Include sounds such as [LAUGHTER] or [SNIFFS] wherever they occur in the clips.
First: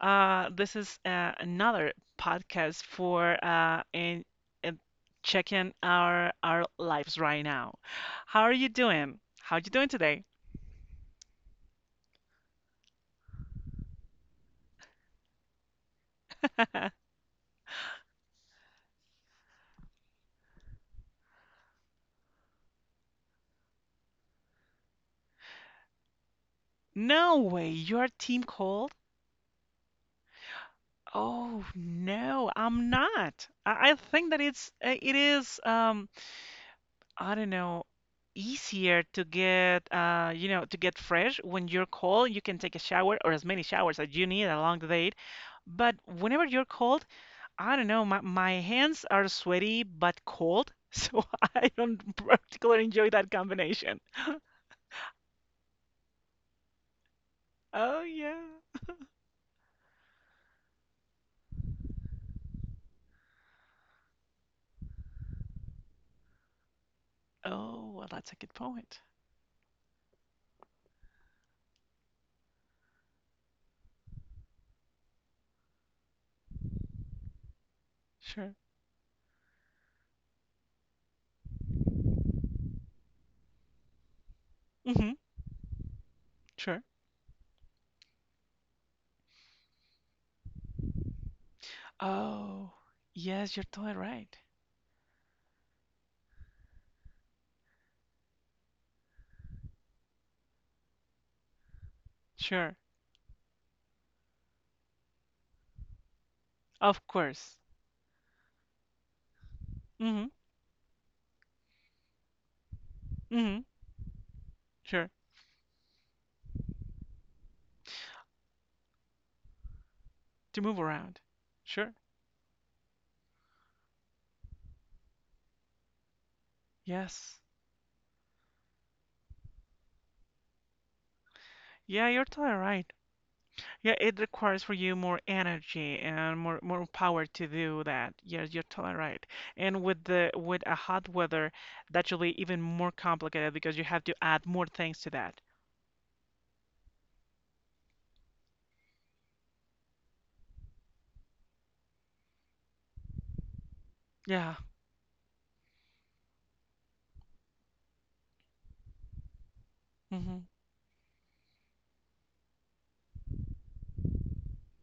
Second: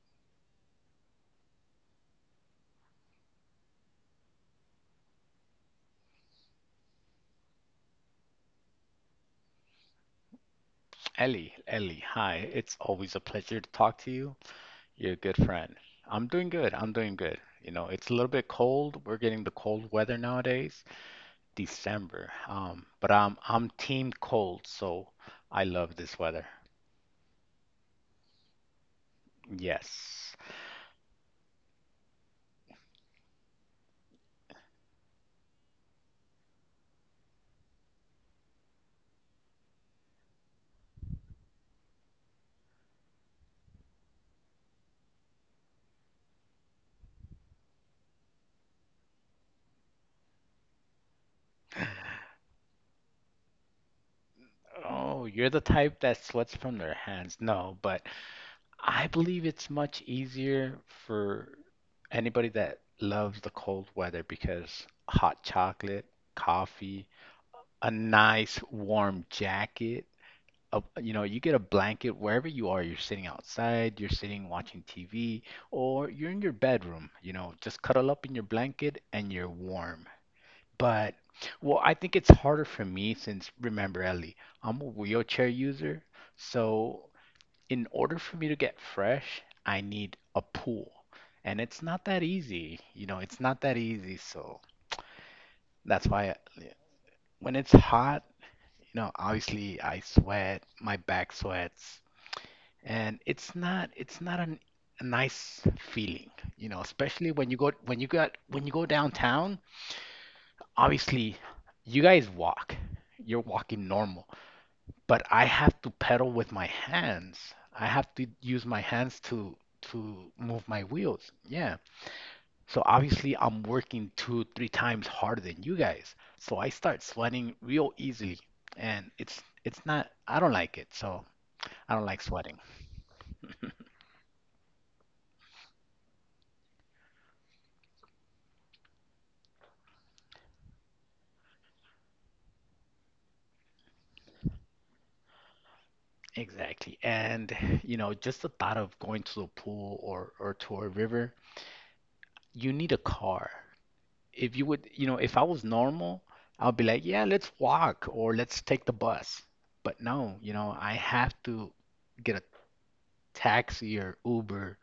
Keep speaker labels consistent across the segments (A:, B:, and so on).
A: This is another podcast for in checking our lives right now. How are you doing? How are you doing today?
B: Ellie, Ellie, hi. It's always a pleasure to talk to you. You're a good friend. I'm doing good. I'm
A: [LAUGHS]
B: doing good. You know, it's a little bit cold. We're getting the cold weather nowadays, December. But I'm team cold, so I love this weather.
A: No way, your team called?
B: Yes.
A: Oh no, I'm not. I think that it's it is. I don't know, easier to get to get fresh. When you're cold, you can take a shower or as many showers as you need along the day. But whenever you're cold, I don't know, my hands are sweaty but cold, [LAUGHS] so I don't particularly enjoy that combination.
B: Oh, you're the type that sweats from their hands. No,
A: Oh
B: but
A: yeah.
B: I believe it's much easier for anybody that loves the cold weather because hot chocolate, coffee, a
A: Oh, well, that's a good
B: nice
A: point.
B: warm jacket. You get a blanket wherever you are. You're sitting outside, you're sitting watching TV, or you're in your bedroom. You know, just cuddle up in your
A: Sure.
B: blanket and you're warm. But, well, I think it's harder for me since, remember, Ellie, I'm a
A: Mm-hmm.
B: wheelchair user.
A: Sure.
B: So, in order for me to get fresh, I need a pool. And it's not that
A: Oh,
B: easy. You know, it's
A: yes,
B: not
A: you're
B: that
A: totally
B: easy.
A: right.
B: So, that's why I, when it's hot, you know, obviously I sweat, my back sweats,
A: Sure.
B: and it's not a nice feeling, you know,
A: Of
B: especially when you
A: course.
B: go when you got when you go downtown.
A: Mm-hmm.
B: Obviously, you guys walk. You're
A: Mm-hmm.
B: walking normal,
A: Sure.
B: but I have to pedal with my hands. I have to use my hands to
A: To
B: move
A: move
B: my
A: around.
B: wheels. Yeah.
A: Sure.
B: So obviously I'm working two, three times harder than you guys. So I start
A: Yes.
B: sweating real easily and it's not I don't like it. So I don't
A: Yeah,
B: like
A: you're totally
B: sweating.
A: right. Yeah, it requires for you more energy and more power to do that. Yeah, you're totally right. And with the with a hot weather, that should be even more complicated because you have to add more things to that.
B: Exactly. And you know, just the thought of going to a pool or to a river, you need a car.
A: Yeah.
B: If you would, you know, if I was normal, I'd be like, yeah, let's walk or let's take the bus. But no,
A: Mm-hmm.
B: you know, I have to get a taxi or Uber.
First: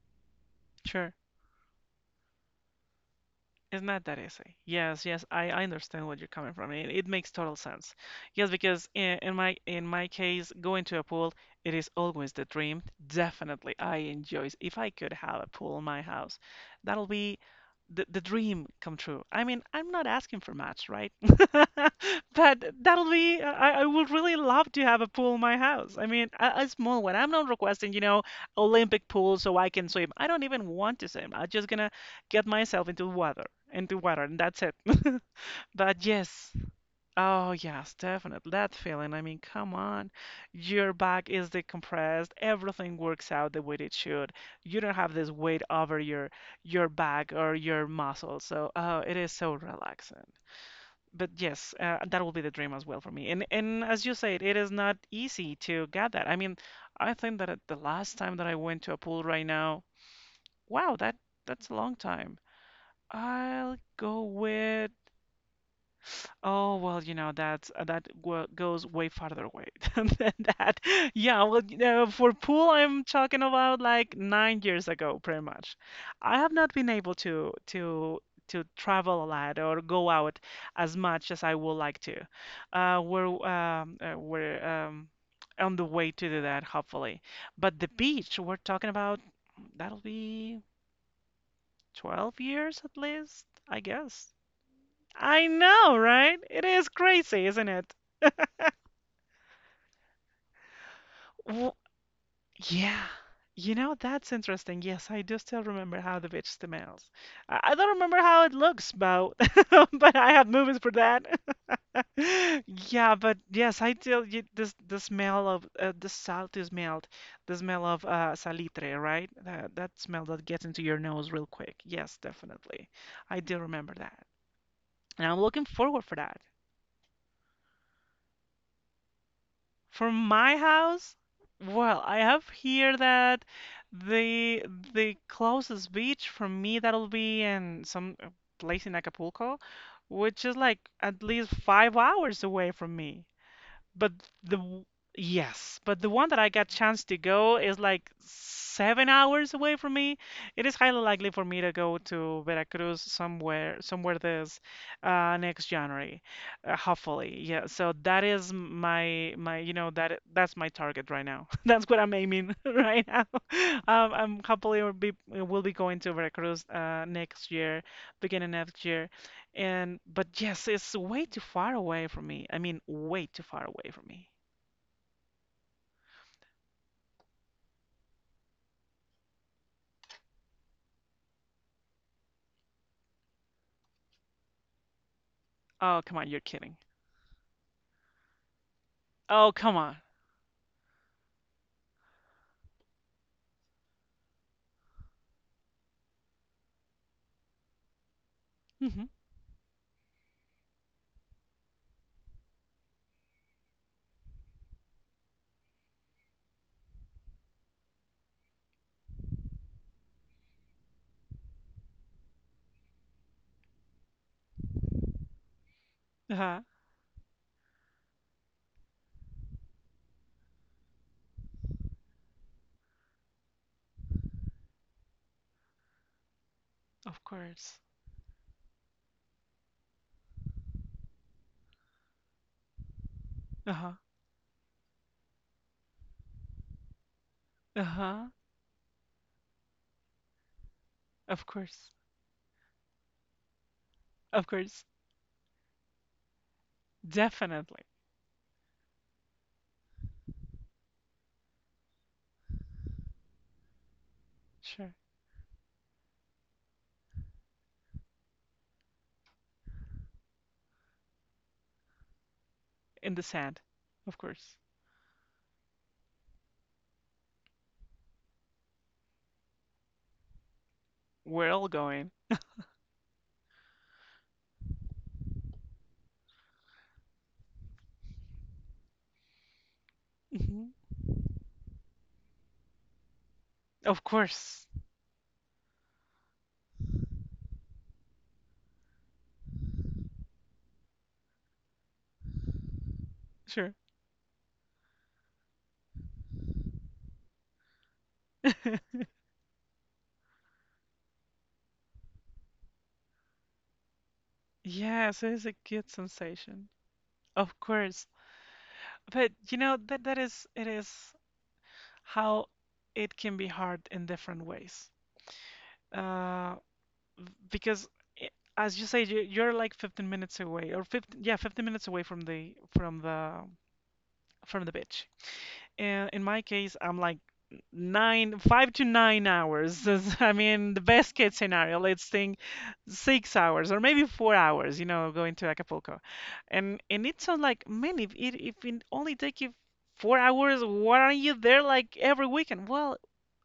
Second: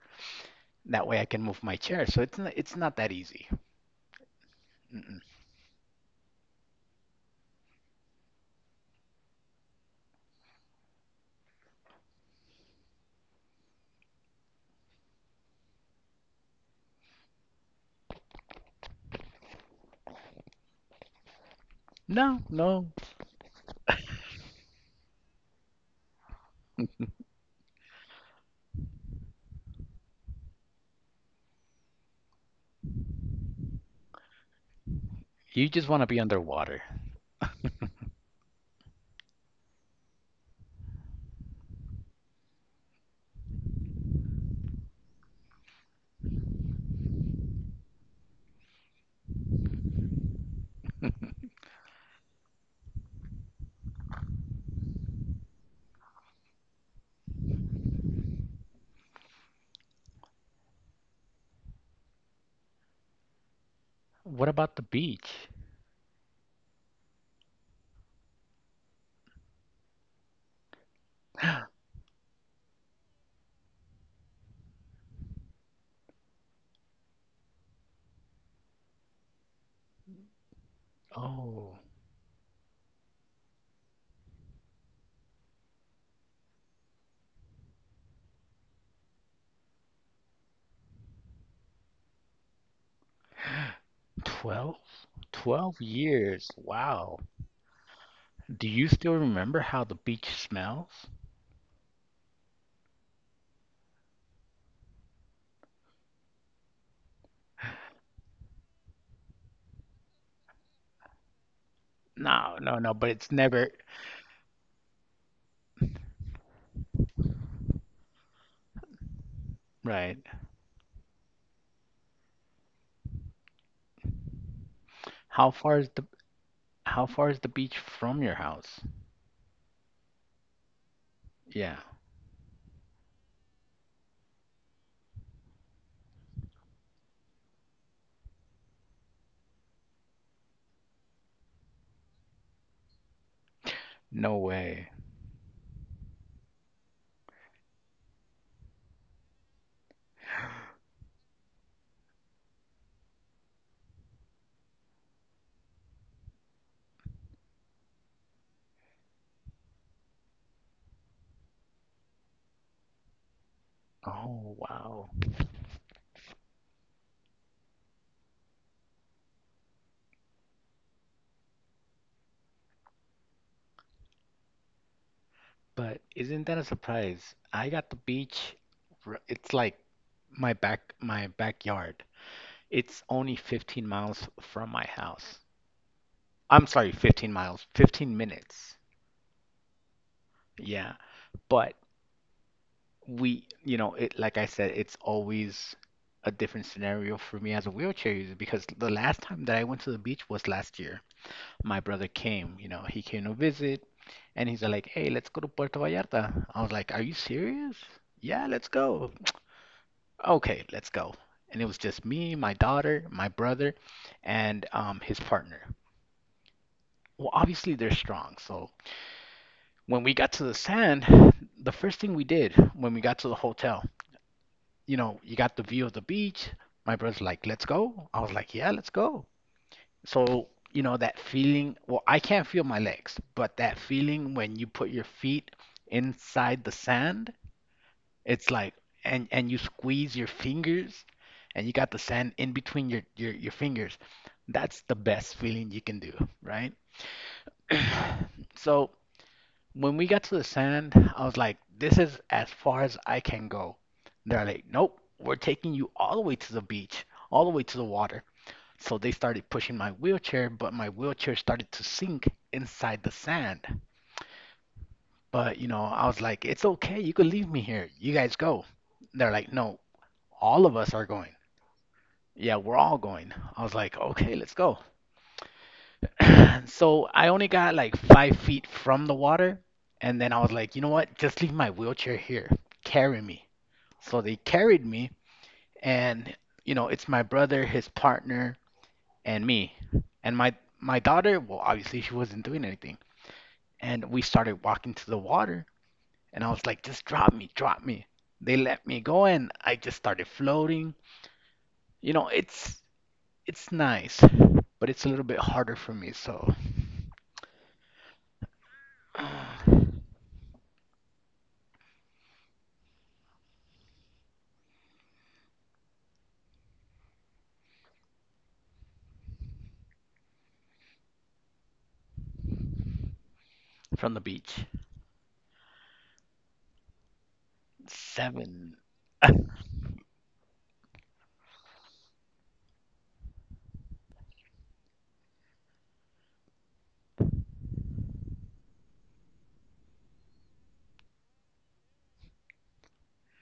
B: That
A: Sure.
B: way I can move my chair. So it's not that easy.
A: It's not that easy. Yes,
B: Mm-mm.
A: yes, I understand where you're coming from. It makes total sense. Yes, because in my case, going to a pool, it is always the dream. Definitely, I enjoy. If I could have a pool in my house, that'll be the dream come true. I mean, I'm not asking for much, right? [LAUGHS]
B: No,
A: But
B: no.
A: that'll be. I would really love to have a pool in my house. I mean, a small
B: [LAUGHS]
A: one. I'm not requesting, you know, Olympic pool so I can swim. I don't even want to swim. I'm just gonna get myself into water, and that's it. [LAUGHS]
B: You just want
A: But
B: to be
A: yes,
B: underwater.
A: oh yes, definitely that feeling. I mean, come on, your back is decompressed, everything works out the way it should. You don't have this weight over your back or your muscles. So, oh, it is so relaxing. But
B: [LAUGHS]
A: yes, that will be the dream as well for me. And as you said, it is not easy to get that. I mean, I think that at the last time that I went to a pool right now, wow, that's a long time. I'll go
B: What about the
A: with.
B: beach?
A: Oh well, you know that goes way farther away [LAUGHS] than that. Yeah, well, you know, for pool, I'm talking about like 9 years ago, pretty much. I have not been able to to travel a lot or go out as much as I would
B: Oh.
A: like to. We're on the way to do that, hopefully. But the beach, we're talking about that'll be 12 years at least, I guess.
B: 12?
A: I
B: 12
A: know, right?
B: years.
A: It is
B: Wow.
A: crazy, isn't it?
B: Do you still remember how the beach smells?
A: W yeah. You know, that's interesting. Yes, I do still remember how the witch smells. I don't remember how it looks, but [LAUGHS] but I had movies for that. [LAUGHS]
B: No, no, no, but
A: Yeah,
B: it's
A: but
B: never
A: yes, I tell you this the smell of the salty smell, the smell of salitre, right? That
B: right.
A: smell that gets into your nose real quick. Yes, definitely. I do remember that. And I'm
B: How
A: looking
B: far is
A: forward
B: the
A: for that.
B: how far is the beach from your house?
A: From my house,
B: Yeah.
A: well, I have here that the closest beach from me that'll be in some place in Acapulco, which is like at least 5 hours away from me. But
B: No
A: the
B: way.
A: yes, but the one that I got chance to go is like 7 hours away from me. It is highly likely for me to go to Veracruz somewhere this next January, hopefully. Yeah, so that is my my you know that's my target right now. [LAUGHS] That's what I'm aiming [LAUGHS] right now. [LAUGHS] I'm
B: Oh,
A: hopefully will be
B: wow.
A: will be going to Veracruz next year, beginning next year. And but yes, it's way too far away from me. I mean, way too far away from me.
B: But isn't that a surprise? I got the beach. It's like my backyard. It's only 15 miles from my house.
A: Oh, come on, you're
B: I'm
A: kidding.
B: sorry, 15 miles, 15 minutes.
A: Oh, come on.
B: Yeah. But we, you know, it like I said, it's always a different scenario for me as a wheelchair user because the
A: Hmm.
B: last time that I went to the beach was last year. My brother came, you know, he came to visit and he's like, "Hey, let's go to Puerto Vallarta." I was like, "Are you serious?" "Yeah, let's go." "Okay, let's go." And it was just me, my daughter, my brother, and his partner.
A: Uh-huh.
B: Well, obviously they're strong, so when we got to the sand, the first thing we did when we got to the hotel, you know, you got the view of the beach. My brother's
A: Of
B: like, let's
A: course.
B: go. I was like, yeah, let's go. So, you know, that feeling, well, I can't feel my legs, but that
A: Uh-huh.
B: feeling when you put your feet inside the sand,
A: Uh-huh.
B: it's like, and you squeeze your fingers
A: Of
B: and you got
A: course.
B: the sand in between your fingers.
A: Of
B: That's
A: course.
B: the best feeling you can do, right?
A: Definitely.
B: So, when we got to the sand, I was like, this is as far as I can go. They're like,
A: Sure.
B: nope, we're taking you all the way to the beach, all the way to the water. So they started pushing my wheelchair, but my wheelchair started to sink inside the
A: In the sand.
B: sand.
A: Of course.
B: But, you know, I was like, it's okay, you can leave me here. You guys go. They're like, no, all of us are going.
A: We're all going.
B: Yeah, we're all going. I was like, okay, let's go. [CLEARS THROAT] So I only got like 5 feet from the water. And then I was
A: Hmm.
B: like, you know what? Just leave my wheelchair here. Carry me.
A: Of
B: So they
A: course.
B: carried me. And, you know, it's my brother, his partner, and me. And my daughter, well, obviously she wasn't doing anything.
A: Sure.
B: And we started walking to the water. And I was like, just drop me, drop me. They let me
A: [LAUGHS]
B: go and I just started floating. You know, it's nice, but it's a
A: Yes,
B: little
A: it
B: bit
A: is a
B: harder
A: good
B: for me, so
A: sensation. Of course. But you know that
B: [SIGHS]
A: that is it is how it can be hard in different ways. Uh, because i- as you say, you're like 15 minutes away or 15, yeah, 15 minutes away from the from the
B: from the
A: from
B: beach.
A: the beach. And in my case, I'm like 9, 5
B: Seven.
A: to nine
B: [LAUGHS]
A: hours [LAUGHS] I mean the best case scenario, let's think, 6 hours or maybe 4 hours, you know, going to Acapulco. And it sounds like, man, if it only take you 4 hours, why are you there like every weekend? Well,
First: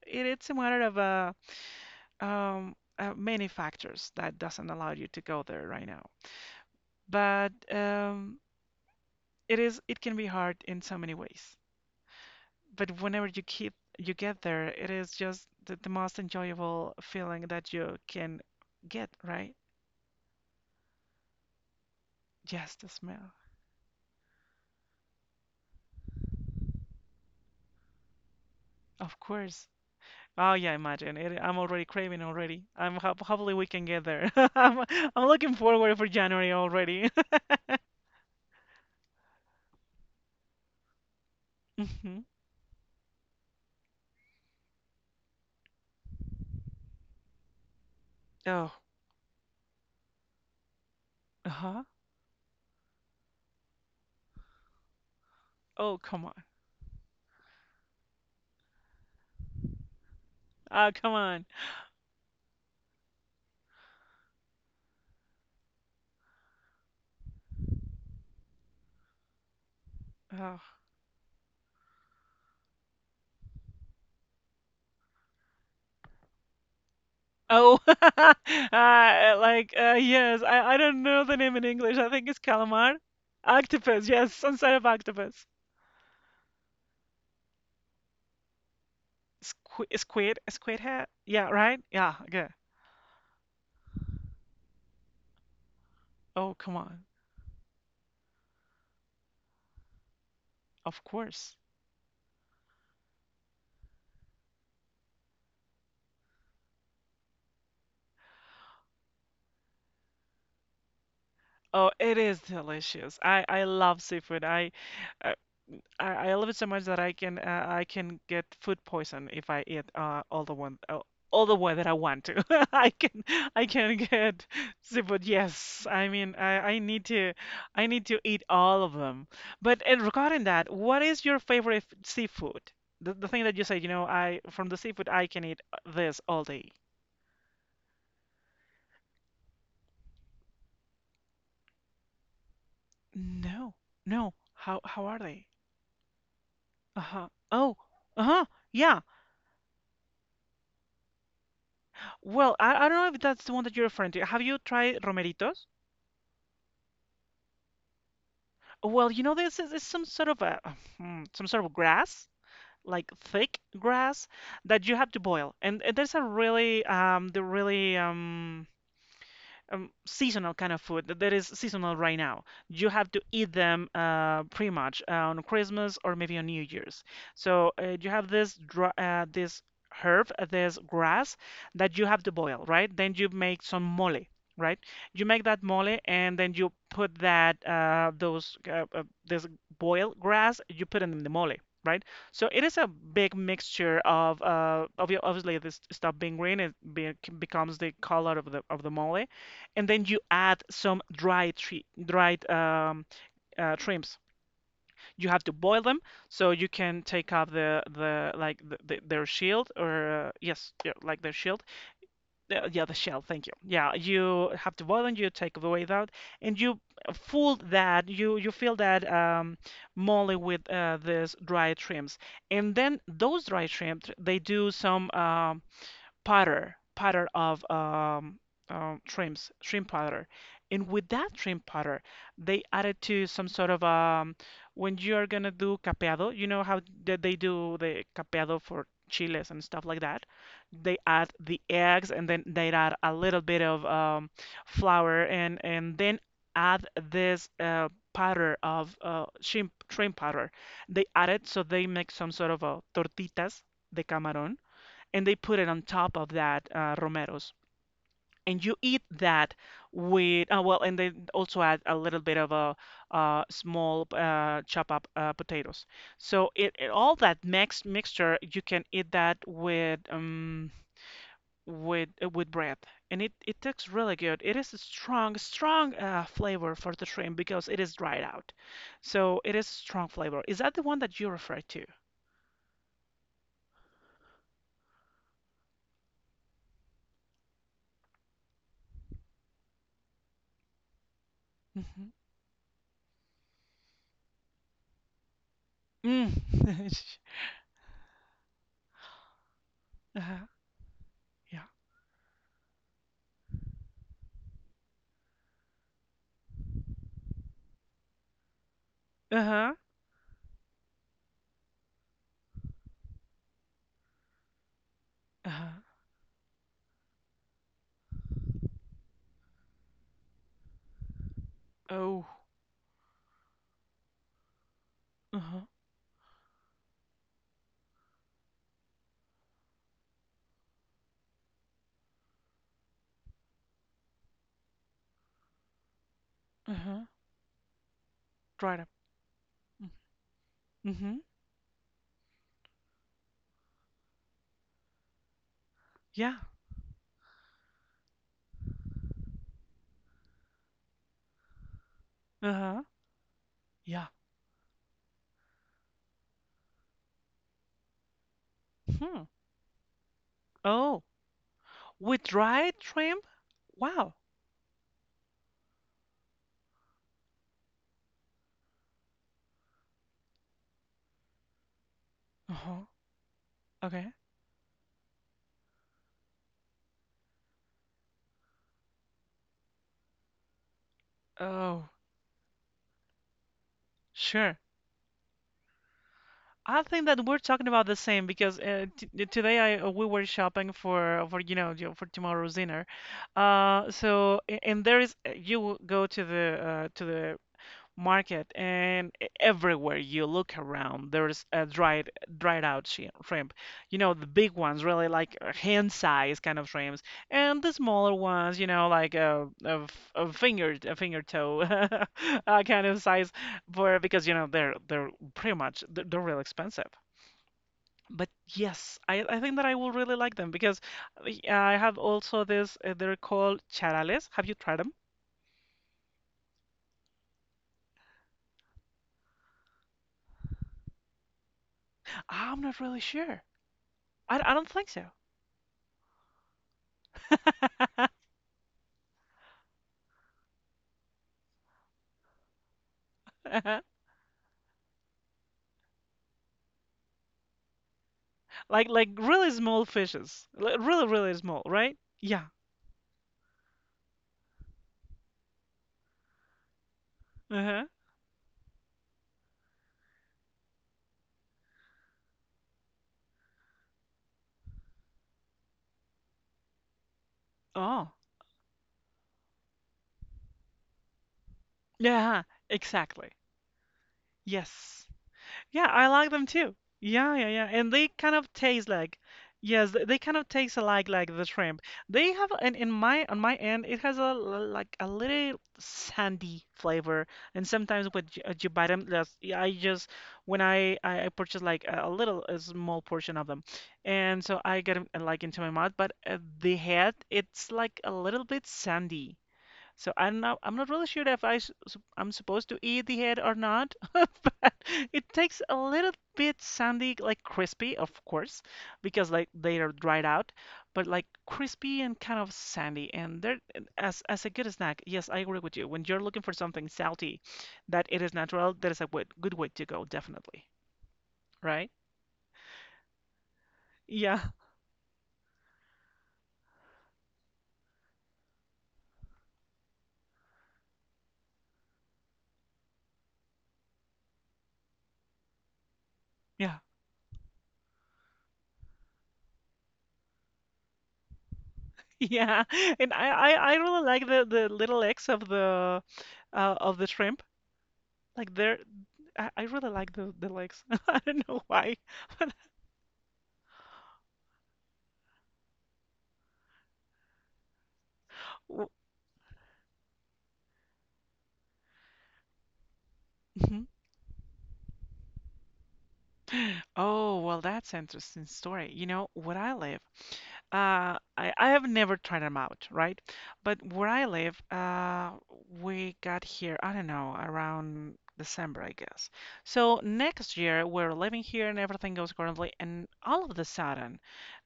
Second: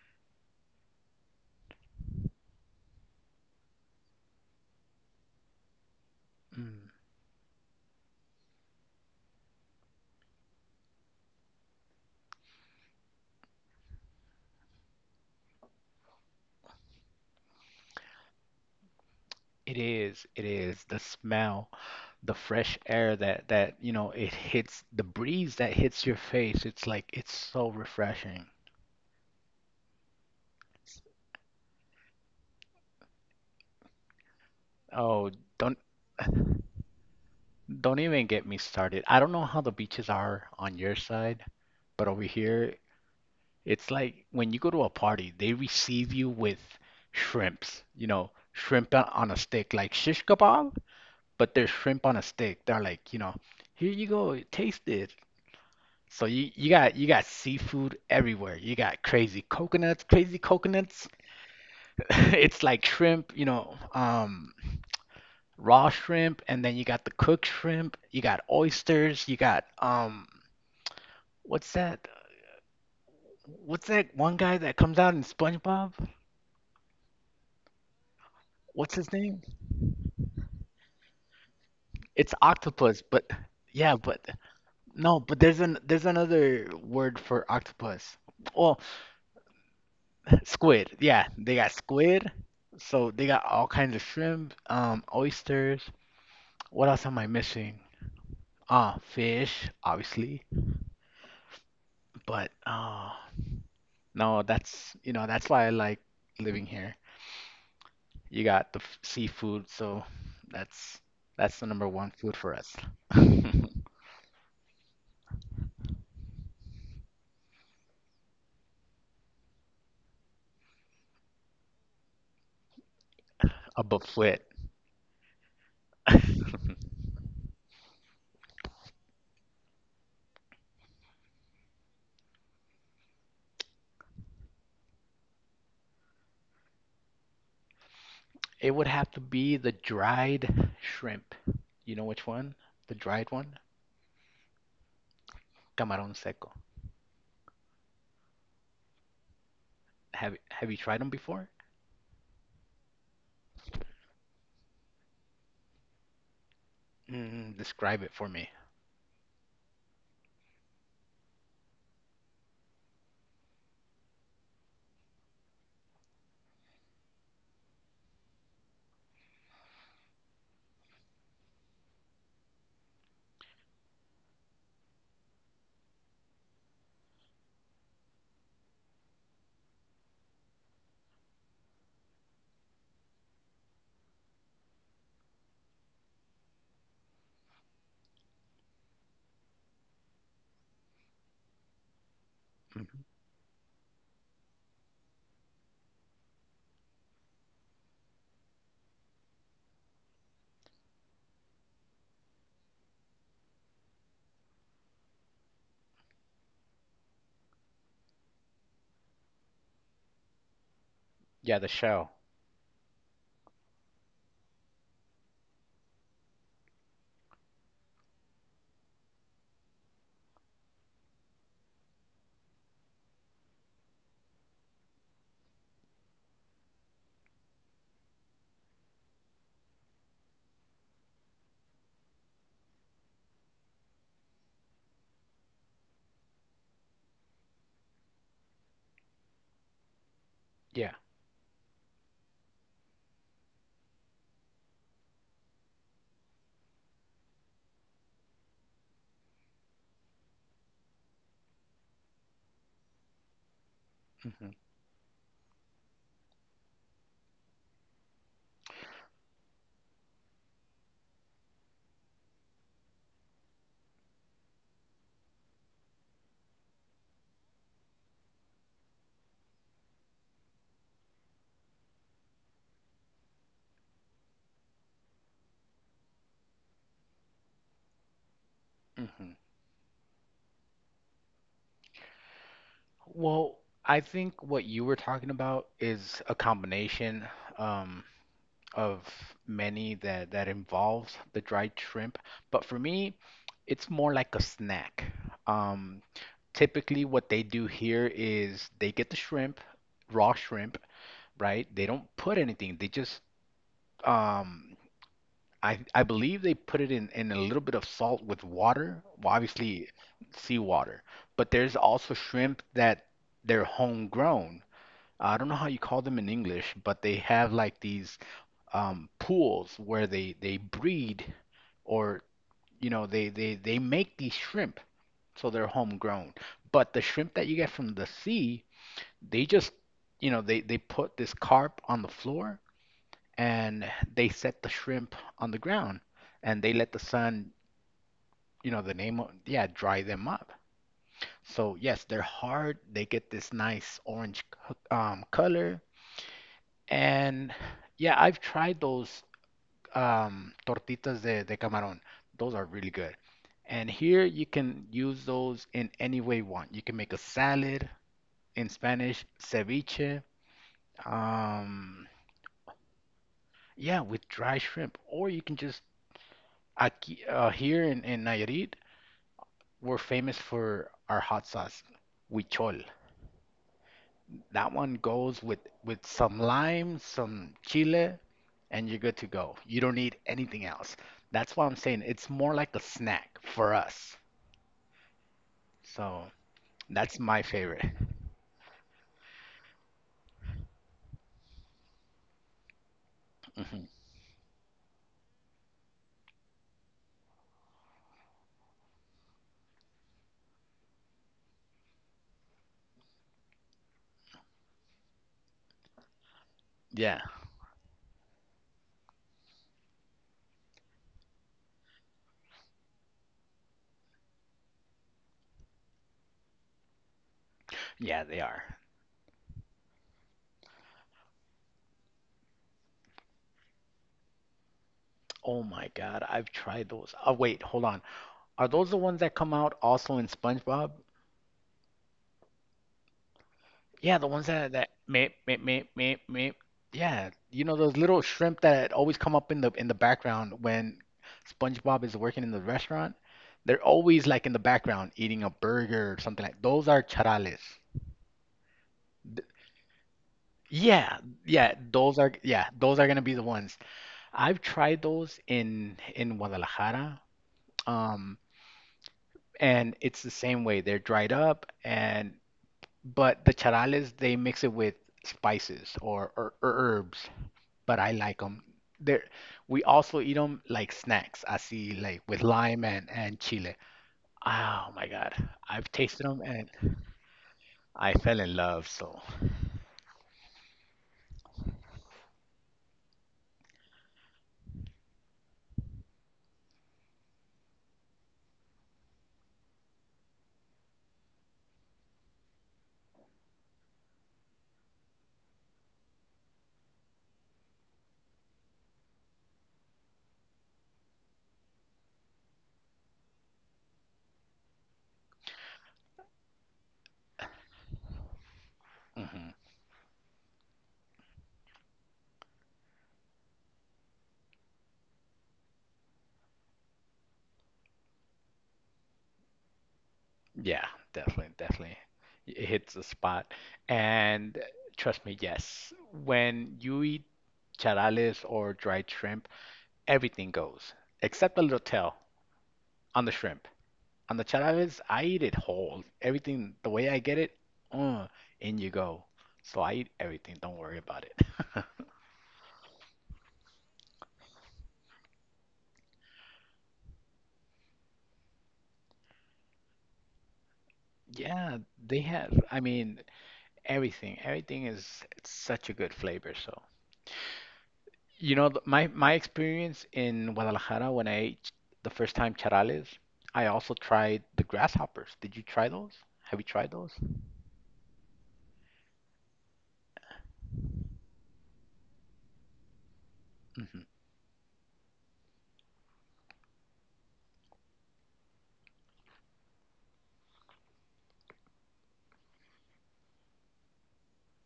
A: it, it's a matter of a um, many factors that doesn't allow you to go there right now.
B: Mm,
A: But it is, it can be hard in so many ways. But whenever you keep you get there, it is just the most enjoyable feeling that you can get, right?
B: it is. It is the smell, the fresh
A: Just the
B: air
A: smell,
B: that that you know it hits the breeze that hits your face. It's like it's so refreshing.
A: of course. Oh yeah, imagine it. I'm already craving already. I'm hop hopefully we can get there. [LAUGHS] I'm
B: Oh,
A: looking
B: don't
A: forward for January already.
B: don't even get me started. I don't know how the beaches are on your side,
A: [LAUGHS]
B: but over
A: Hmm.
B: here it's like when you go to a party, they receive you with shrimps. You know,
A: Oh,
B: shrimp on a stick, like shish kebab, but they're
A: uh-huh.
B: shrimp on a stick. They're like, you know, here you go, taste this.
A: Oh,
B: So
A: come on.
B: you got seafood everywhere. You got crazy coconuts, crazy
A: Ah,
B: coconuts.
A: come on.
B: [LAUGHS] It's like shrimp, you know, raw shrimp, and then you got the cooked shrimp. You got oysters. You got
A: Oh.
B: what's that? What's that one guy that comes out in SpongeBob?
A: Oh, [LAUGHS]
B: What's his name?
A: yes, I don't know the name in English. I think
B: It's
A: it's calamar,
B: octopus, but yeah,
A: octopus.
B: but
A: Yes, instead of
B: no, but
A: octopus.
B: there's another word for octopus. Well,
A: Squid
B: squid.
A: head.
B: Yeah,
A: Yeah,
B: they got
A: right. Yeah,
B: squid.
A: good.
B: So they got all kinds of shrimp, oysters.
A: Oh, come
B: What else
A: on.
B: am I missing? Ah, fish, obviously.
A: Of course.
B: But No, that's you know that's why I like living here. You got the seafood, so that's that's the number
A: Oh,
B: one
A: it
B: food
A: is
B: for us. [LAUGHS]
A: delicious. I love seafood. Uh, I love it so much that I can get food poison if I eat all the way that I want to. [LAUGHS] I can I
B: A
A: can
B: buffet.
A: get seafood. Yes, I
B: [LAUGHS]
A: mean I need to eat all of them. But and regarding that, what is your favorite seafood? The thing that you said, you know, I from the seafood I can eat this all day.
B: It would have to be the dried shrimp. You know which one? The dried one?
A: No, no. How are they?
B: Camarón seco.
A: Uh-huh. Oh, uh-huh. Yeah.
B: Have you tried them before?
A: Well, I don't know if that's the one that you're referring to. Have you tried romeritos?
B: Mm, describe it for me.
A: Well, you know, this is some sort of a some sort of grass, like thick grass that you have to boil. And there's a really the really seasonal kind of food that is seasonal right now. You have to eat them pretty much on Christmas or maybe on New Year's. So you have this herb, this grass that you have to boil, right? Then you make some mole, right? You make that mole and then you put that those this boiled grass, you put it in the mole. Right, so it is a
B: Hmm
A: big mixture of obviously this stuff being green, it be becomes the color of the mole, and then you add some dried shrimps. You have to boil them so you can take off their shield or like their
B: Yeah,
A: shield.
B: the show.
A: Yeah, the shell. Thank you. Yeah, you have to boil them. You take the weight out, and you fill that molly with these dried shrimps, and then those dried shrimps they do some powder of shrimp powder. And with that shrimp powder, they added to some sort of when you are gonna do capeado, you know how they do the capeado for chiles and stuff like that.
B: Yeah.
A: They add the eggs and then they add a little bit of flour, and then add this powder of shrimp shrimp powder. They add it so they make some sort of a tortitas de camarón
B: hmm
A: and they put it on top of that romeros. And you eat that with well, and they also add a little bit of a small chop up potatoes. So it all that mixed mixture you can eat that with with bread, and it tastes really good. It is a strong flavor for the shrimp because it is dried out,
B: hmm
A: so it is strong flavor. Is that the one that you refer to?
B: Well, I think what you were talking about is a combination um, of many that that involves the dried
A: Hmm.
B: shrimp, but for me, it's more like a snack. Um,
A: Mm.
B: typically, what they do here is they get the shrimp,
A: [LAUGHS]
B: raw
A: Uh-huh.
B: shrimp,
A: Yeah.
B: right? They don't put anything. They just um, I believe they put it in a little bit of salt with water. Well,
A: Uh-huh.
B: obviously seawater, but there's also shrimp that they're homegrown. I don't know how
A: Uh-huh.
B: you call them in English, but they have like these pools where they breed, or
A: Oh.
B: you know they make these shrimp, so
A: Uh-huh.
B: they're homegrown. But the shrimp that you get from the sea, they just you know they put this carp on the floor and they set the shrimp on the ground and they let the
A: Uh-huh.
B: sun, you know,
A: Dried up.
B: the name of, yeah, dry them up.
A: Mm-hmm. Mm-hmm.
B: So yes, they're hard. They get this nice orange color.
A: Yeah.
B: And yeah, I've tried those tortitas de camarón. Those are
A: Uh-huh.
B: really good. And
A: Yeah.
B: here you can use those in any way you want. You can make a salad in Spanish,
A: Hmm.
B: ceviche,
A: Oh,
B: um,
A: with dried shrimp?
B: yeah,
A: Wow.
B: with dry shrimp, or you can just aquí, here in Nayarit, we're famous for our hot sauce, huichol.
A: Uh-huh. Okay.
B: That one goes with some lime, some chile, and you're good to go. You don't need anything else. That's why I'm
A: Oh,
B: saying it's more like a snack for us.
A: sure.
B: So
A: I think
B: that's
A: that
B: my
A: we're talking
B: favorite.
A: about the same because t today I we were shopping for you know, for tomorrow's dinner.
B: Hmm
A: And there is you will go to the market, and everywhere you look around there's a dried out shrimp. You know, the big ones, really like hand size kind of shrimps,
B: Yeah,
A: and the smaller ones, you know, like a finger toe [LAUGHS] kind of size, for because you know they're pretty much they're real expensive.
B: yeah,
A: But
B: they are.
A: yes, I think that I will really like them, because I I have also this they're called charales. Have you tried them?
B: Oh my God, I've tried those. Oh wait, hold on. Are those the ones that come out also in SpongeBob?
A: I'm not really sure.
B: Yeah, the
A: I,
B: ones
A: I don't
B: that that
A: think so.
B: meh meh meh meh meh. Yeah, you know those little shrimp that always come up in the background when SpongeBob is working in the restaurant. They're
A: [LAUGHS]
B: always like in the background eating a burger or something like. Those are charales.
A: Like really small fishes. Li- really
B: Yeah,
A: really small, right? Yeah.
B: yeah, those are gonna be the ones. I've tried those in Guadalajara,
A: Uh-huh.
B: um, and it's the same way. They're dried up, and but the charales they mix it with spices or herbs. But I
A: Oh.
B: like them. There, we also eat them like snacks. I see, like with
A: Yeah,
B: lime
A: exactly.
B: and chile. Oh my
A: Yes.
B: God,
A: Yeah,
B: I've
A: I
B: tasted
A: like
B: them
A: them
B: and
A: too. Yeah, yeah, yeah. And they
B: I
A: kind
B: fell
A: of
B: in love.
A: taste
B: So,
A: like, yes, they kind of taste alike like the shrimp. They have, and in my on my end, it has a like a little sandy flavor. And sometimes with you bite them, that's, yeah, I just when I purchase like a small portion of them, and so I get them like into my mouth. But the head, it's like a little bit sandy. So I'm not really sure if I I'm supposed to eat the head or not, [LAUGHS] but it takes a little bit sandy, like crispy, of course, because
B: hmm
A: like they are dried out, but like crispy and kind of sandy, and they're and as a good snack. Yes, I agree with you. When you're looking for something salty, that it is natural, that is a good way to go, definitely.
B: yeah, definitely,
A: Right?
B: definitely, it hits the spot.
A: Yeah,
B: And trust me, yes, when you eat charales or dried shrimp, everything goes except the little tail on the shrimp. On the Chalavis, I eat it whole. Everything,
A: yeah. [LAUGHS]
B: the way I get it, uh, in you go. So I eat everything. Don't worry about it. [LAUGHS]
A: Yeah, and I really like the little legs of the shrimp. Like there, I really like the legs. [LAUGHS] I don't know
B: Yeah,
A: why.
B: they have, I mean, everything. Everything is it's such a good flavor. So, you know,
A: W-
B: my my experience in Guadalajara when I ate the first time charales, I
A: Mhm.
B: also tried the grasshoppers. Did you try those? Have you tried those?
A: Oh, well, that's interesting story. You know, where I live, I have never tried them out, right? But
B: Hmm
A: where I live, we got here, I don't know, around December, I guess. So next year we're living here and everything goes accordingly, and all of the sudden,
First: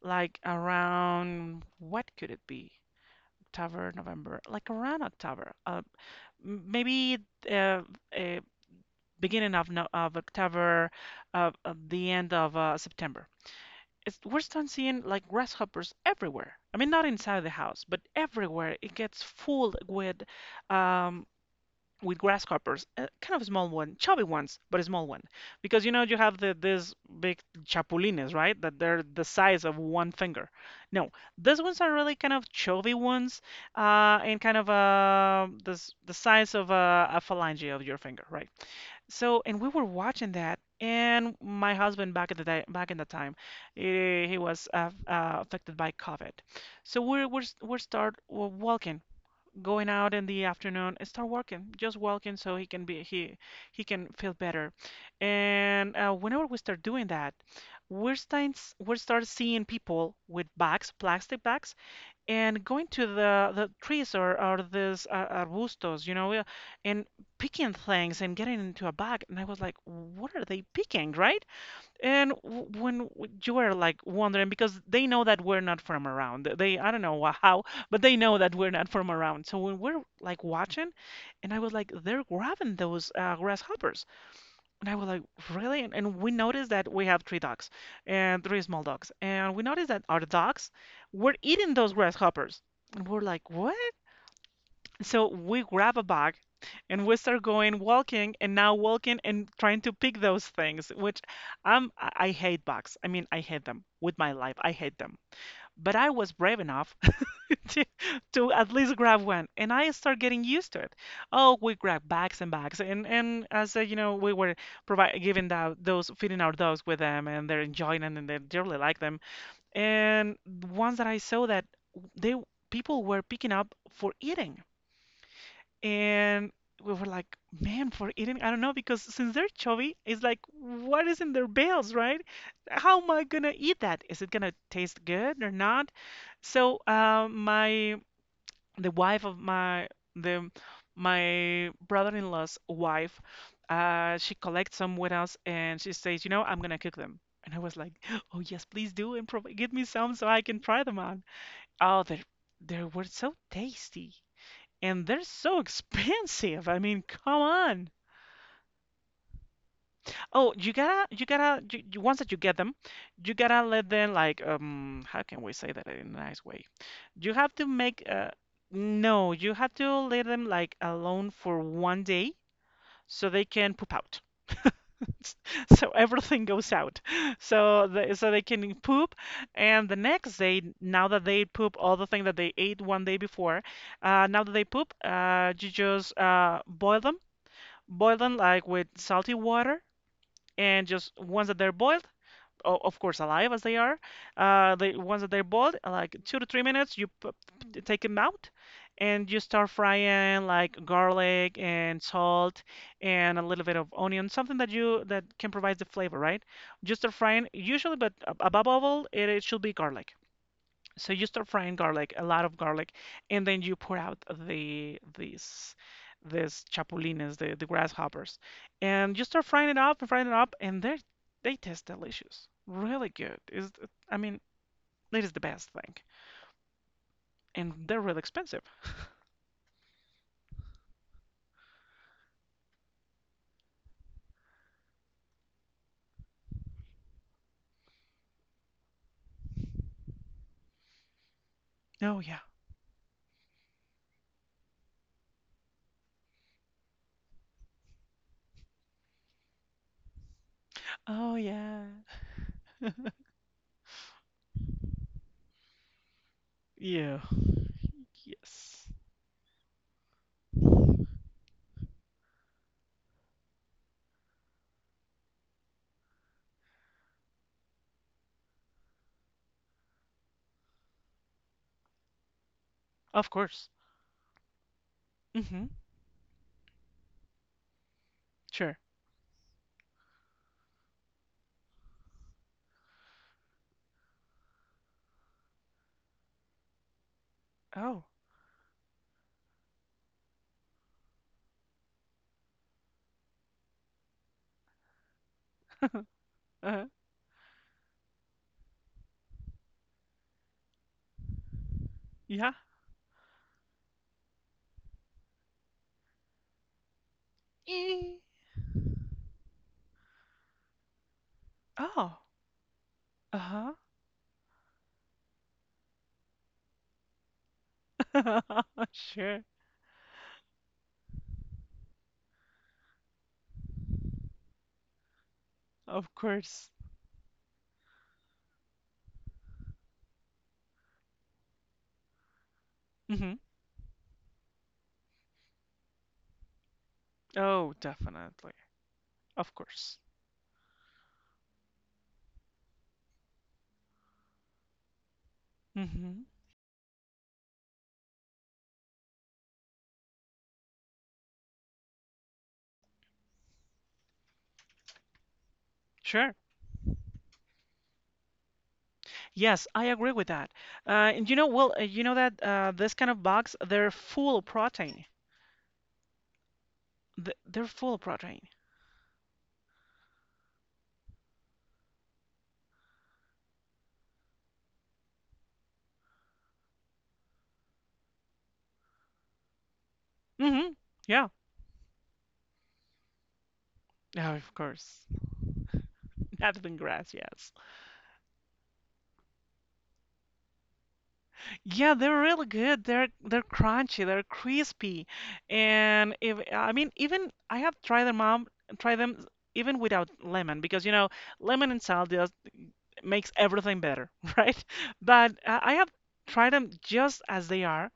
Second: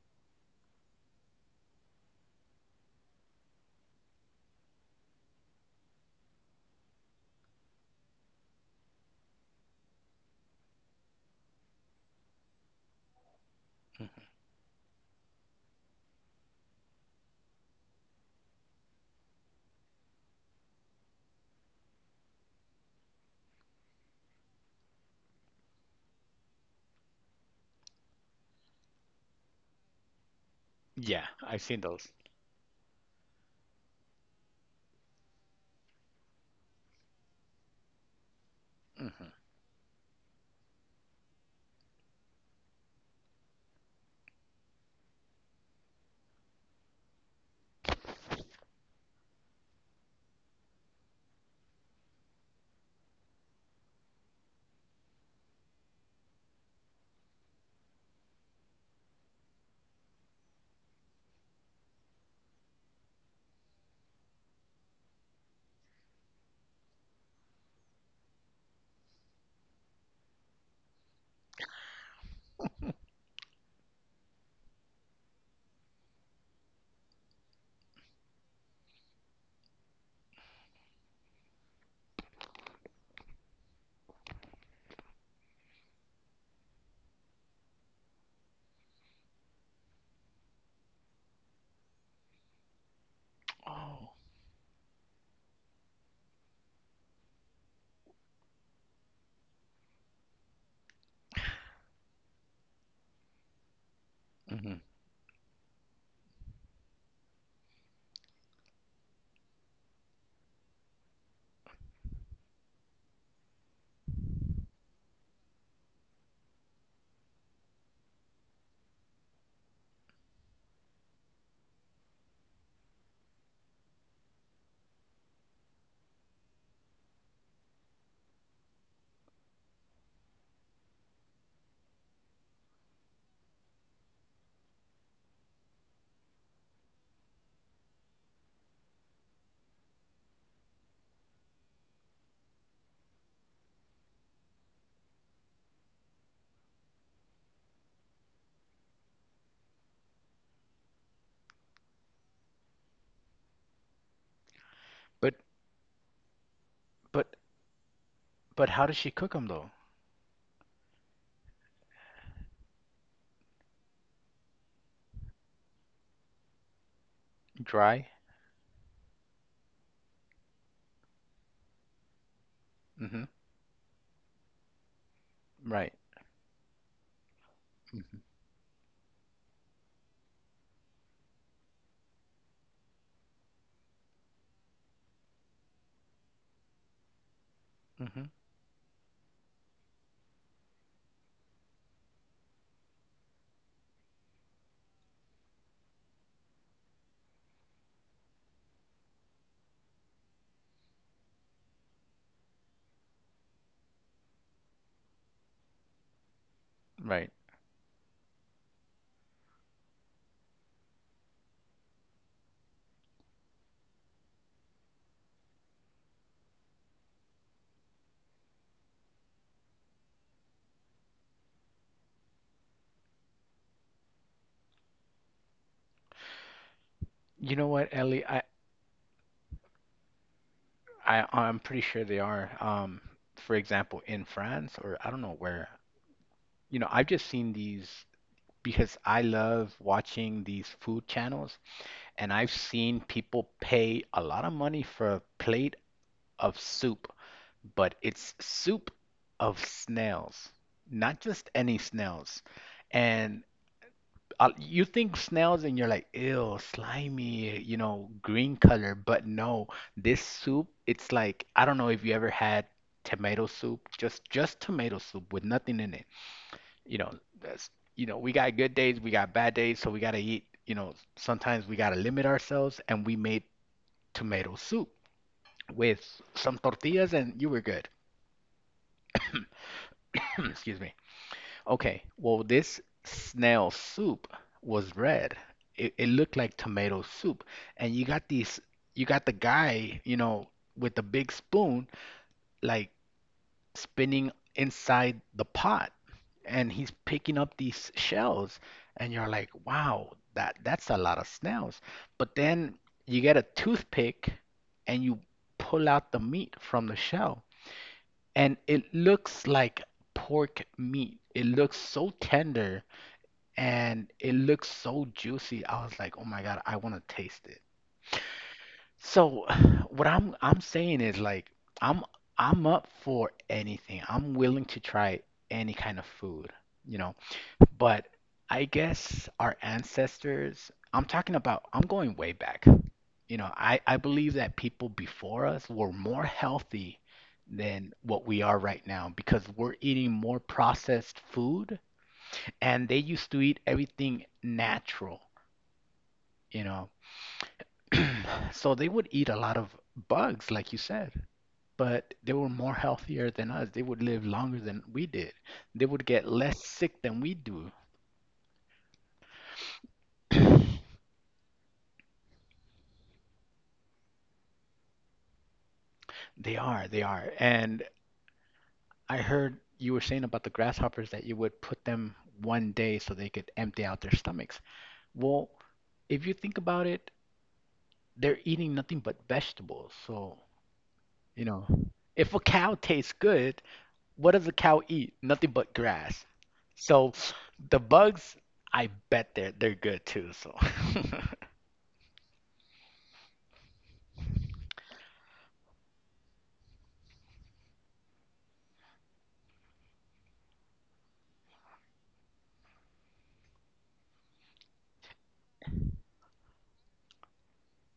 A: like around what could it be? October, November, like around October, maybe uh, uh, beginning of, no, of October, the end of September. It's,
B: hmm
A: we're starting seeing like grasshoppers everywhere. I mean, not inside the house, but everywhere. It gets full um, with grasshoppers, a kind of small one, chubby ones, but a small one, because you know you have these big chapulines, right? That they're the size of one finger. No,
B: Yeah, I've
A: these
B: seen
A: ones are
B: those.
A: really kind of chubby ones, and kind of this the size of a phalange of your finger, right?
B: Hmm
A: So, and we were watching that, and my husband back at the day, back in the time, he was affected by COVID, so we're walking going out in the afternoon, start walking, just walking so he can be he can feel better. And whenever we start doing that, we start seeing people with bags, plastic bags, and going to the trees or these arbustos, you know, and picking things and getting into a bag. And I was like, what are they picking, right? And when you are like wondering, because they know that we're not from around, they I don't know how, but they know that we're not from around. So when we're like watching, and I was like, they're grabbing those grasshoppers, and I was like, really? And we noticed that we have three dogs, and three small dogs, and we noticed that our dogs were eating those grasshoppers, and we're like, what?
B: Oh.
A: So we grab a bag and we start going walking and now walking and trying to pick those things, which I hate bugs. I mean, I hate them with my life. I
B: hmm
A: hate them. But I was brave enough [LAUGHS] to, to at least grab one, and I start getting used to it. Oh, we grab bags and bags and we were provide, giving the, those, feeding our dogs with them, and they're enjoying it and they really like them. And the ones that I saw that they people were picking up for eating. And we were like, man, for eating, I don't know, because since they're chubby, it's like, what is in their bills, right? How am I gonna eat that? Is it gonna taste good or not? So, my the wife of my the my brother-in-law's wife, she collects some with us, and she says, you know, I'm gonna cook them. And I was like, [GASPS] oh yes, please do, and prov give me some so I can try them on. Oh, they were so tasty, and they're
B: But
A: so [LAUGHS] expensive. I mean,
B: but
A: come on.
B: how does she cook them though?
A: Oh, you gotta, you gotta, you- once that you get them, you gotta let them like, how can we say that in a nice way? You have to make,
B: Dry?
A: no, you have to let them like alone for one day
B: Hmm
A: so they can poop out. [LAUGHS] So
B: Right.
A: everything goes out. [LAUGHS]
B: hmm
A: So they can poop, and the next day, now that they poop all the thing that they ate one day before, now that they poop, you just boil them boil
B: hmm
A: them like with salty water, and just once that they're boiled, of course alive as they are, the ones that they're boiled like 2 to 3 minutes, you take them out, and you start frying like garlic and salt, and a little bit of onion, something that you that can provide the flavor, right? Just start
B: Right.
A: frying usually, but above all, it should be garlic. So you start frying garlic, a lot of garlic, and then you pour out the these chapulines, the grasshoppers, and you start frying it up and frying it up, and they taste delicious, really good. Is I mean, it is the best thing,
B: You know
A: and
B: what,
A: they're really
B: Ellie? I,
A: expensive.
B: I, I'm pretty sure they are. For example, in France or I don't know where. You know, I've just seen these because I love watching these food channels,
A: Oh
B: and
A: yeah,
B: I've seen people pay a lot of money for a plate of soup, but it's soup of snails, not
A: oh
B: just any
A: yeah,
B: snails. And you think snails and you're like, ew,
A: yeah,
B: slimy, you know, green
A: yes,
B: color. But no, this soup, it's like, I don't know if you ever had tomato soup, just tomato soup with nothing in it. You know, that's, we got good days, we got bad days, so we gotta eat, sometimes we gotta limit ourselves, and we
A: of
B: made
A: course.
B: tomato soup
A: Mm-hmm.
B: with some tortillas, and you were good.
A: Sure.
B: [COUGHS] [CLEARS THROAT] Excuse me. Okay, well, this snail soup was red. It looked like tomato soup. And you
A: Oh,
B: got these, you got the guy, with the big spoon, like spinning inside the pot,
A: [LAUGHS]
B: and
A: uh,
B: he's picking up these shells. And you're like, wow, that's a lot of snails. But
A: yeah.
B: then you get a toothpick and you pull out the meat from the shell,
A: Eh.
B: and it looks like pork meat. It looks so
A: Oh,
B: tender
A: uh-huh.
B: and it looks so juicy. I was like, "Oh my God, I want to taste it."
A: [LAUGHS] Sure,
B: So [SIGHS] what I'm saying is like I'm I'm up for anything. I'm willing to try any kind of
A: of
B: food,
A: course.
B: you know. But I guess our ancestors, I'm talking about, I'm going way back.
A: Mhm.
B: I believe that people before us were more healthy
A: Oh,
B: than what we
A: definitely.
B: are right now because
A: Of
B: we're
A: course.
B: eating more processed food and they used to eat everything natural.
A: Hmm.
B: you know. [CLEARS THROAT] So they would eat a lot of bugs, like you said, but they were more healthier than us. They would live longer than we did. They would get
A: Sure.
B: less sick than we do.
A: Yes, I agree with that.
B: [CLEARS THROAT]
A: And you know, well, you know that this kind of bugs, they're full of protein.
B: They are, they are.
A: They're
B: And
A: full of protein.
B: I heard you were saying about the grasshoppers that you would put them one day so they could empty out their stomachs. Well, if you think about it, they're eating nothing but vegetables. So,
A: Hmm. Yeah.
B: you know, if a cow tastes good, what
A: Oh,
B: does a
A: of
B: cow
A: course.
B: eat? Nothing but grass.
A: [LAUGHS] That
B: So
A: grass, yes.
B: the bugs, I bet they're good too. So. [LAUGHS]
A: Yeah, they're really good. They're crunchy, they're crispy. And if I mean even I have tried them out, try them even without lemon because you know, lemon and salt makes everything better, [LAUGHS] right? But I have tried them just as they are,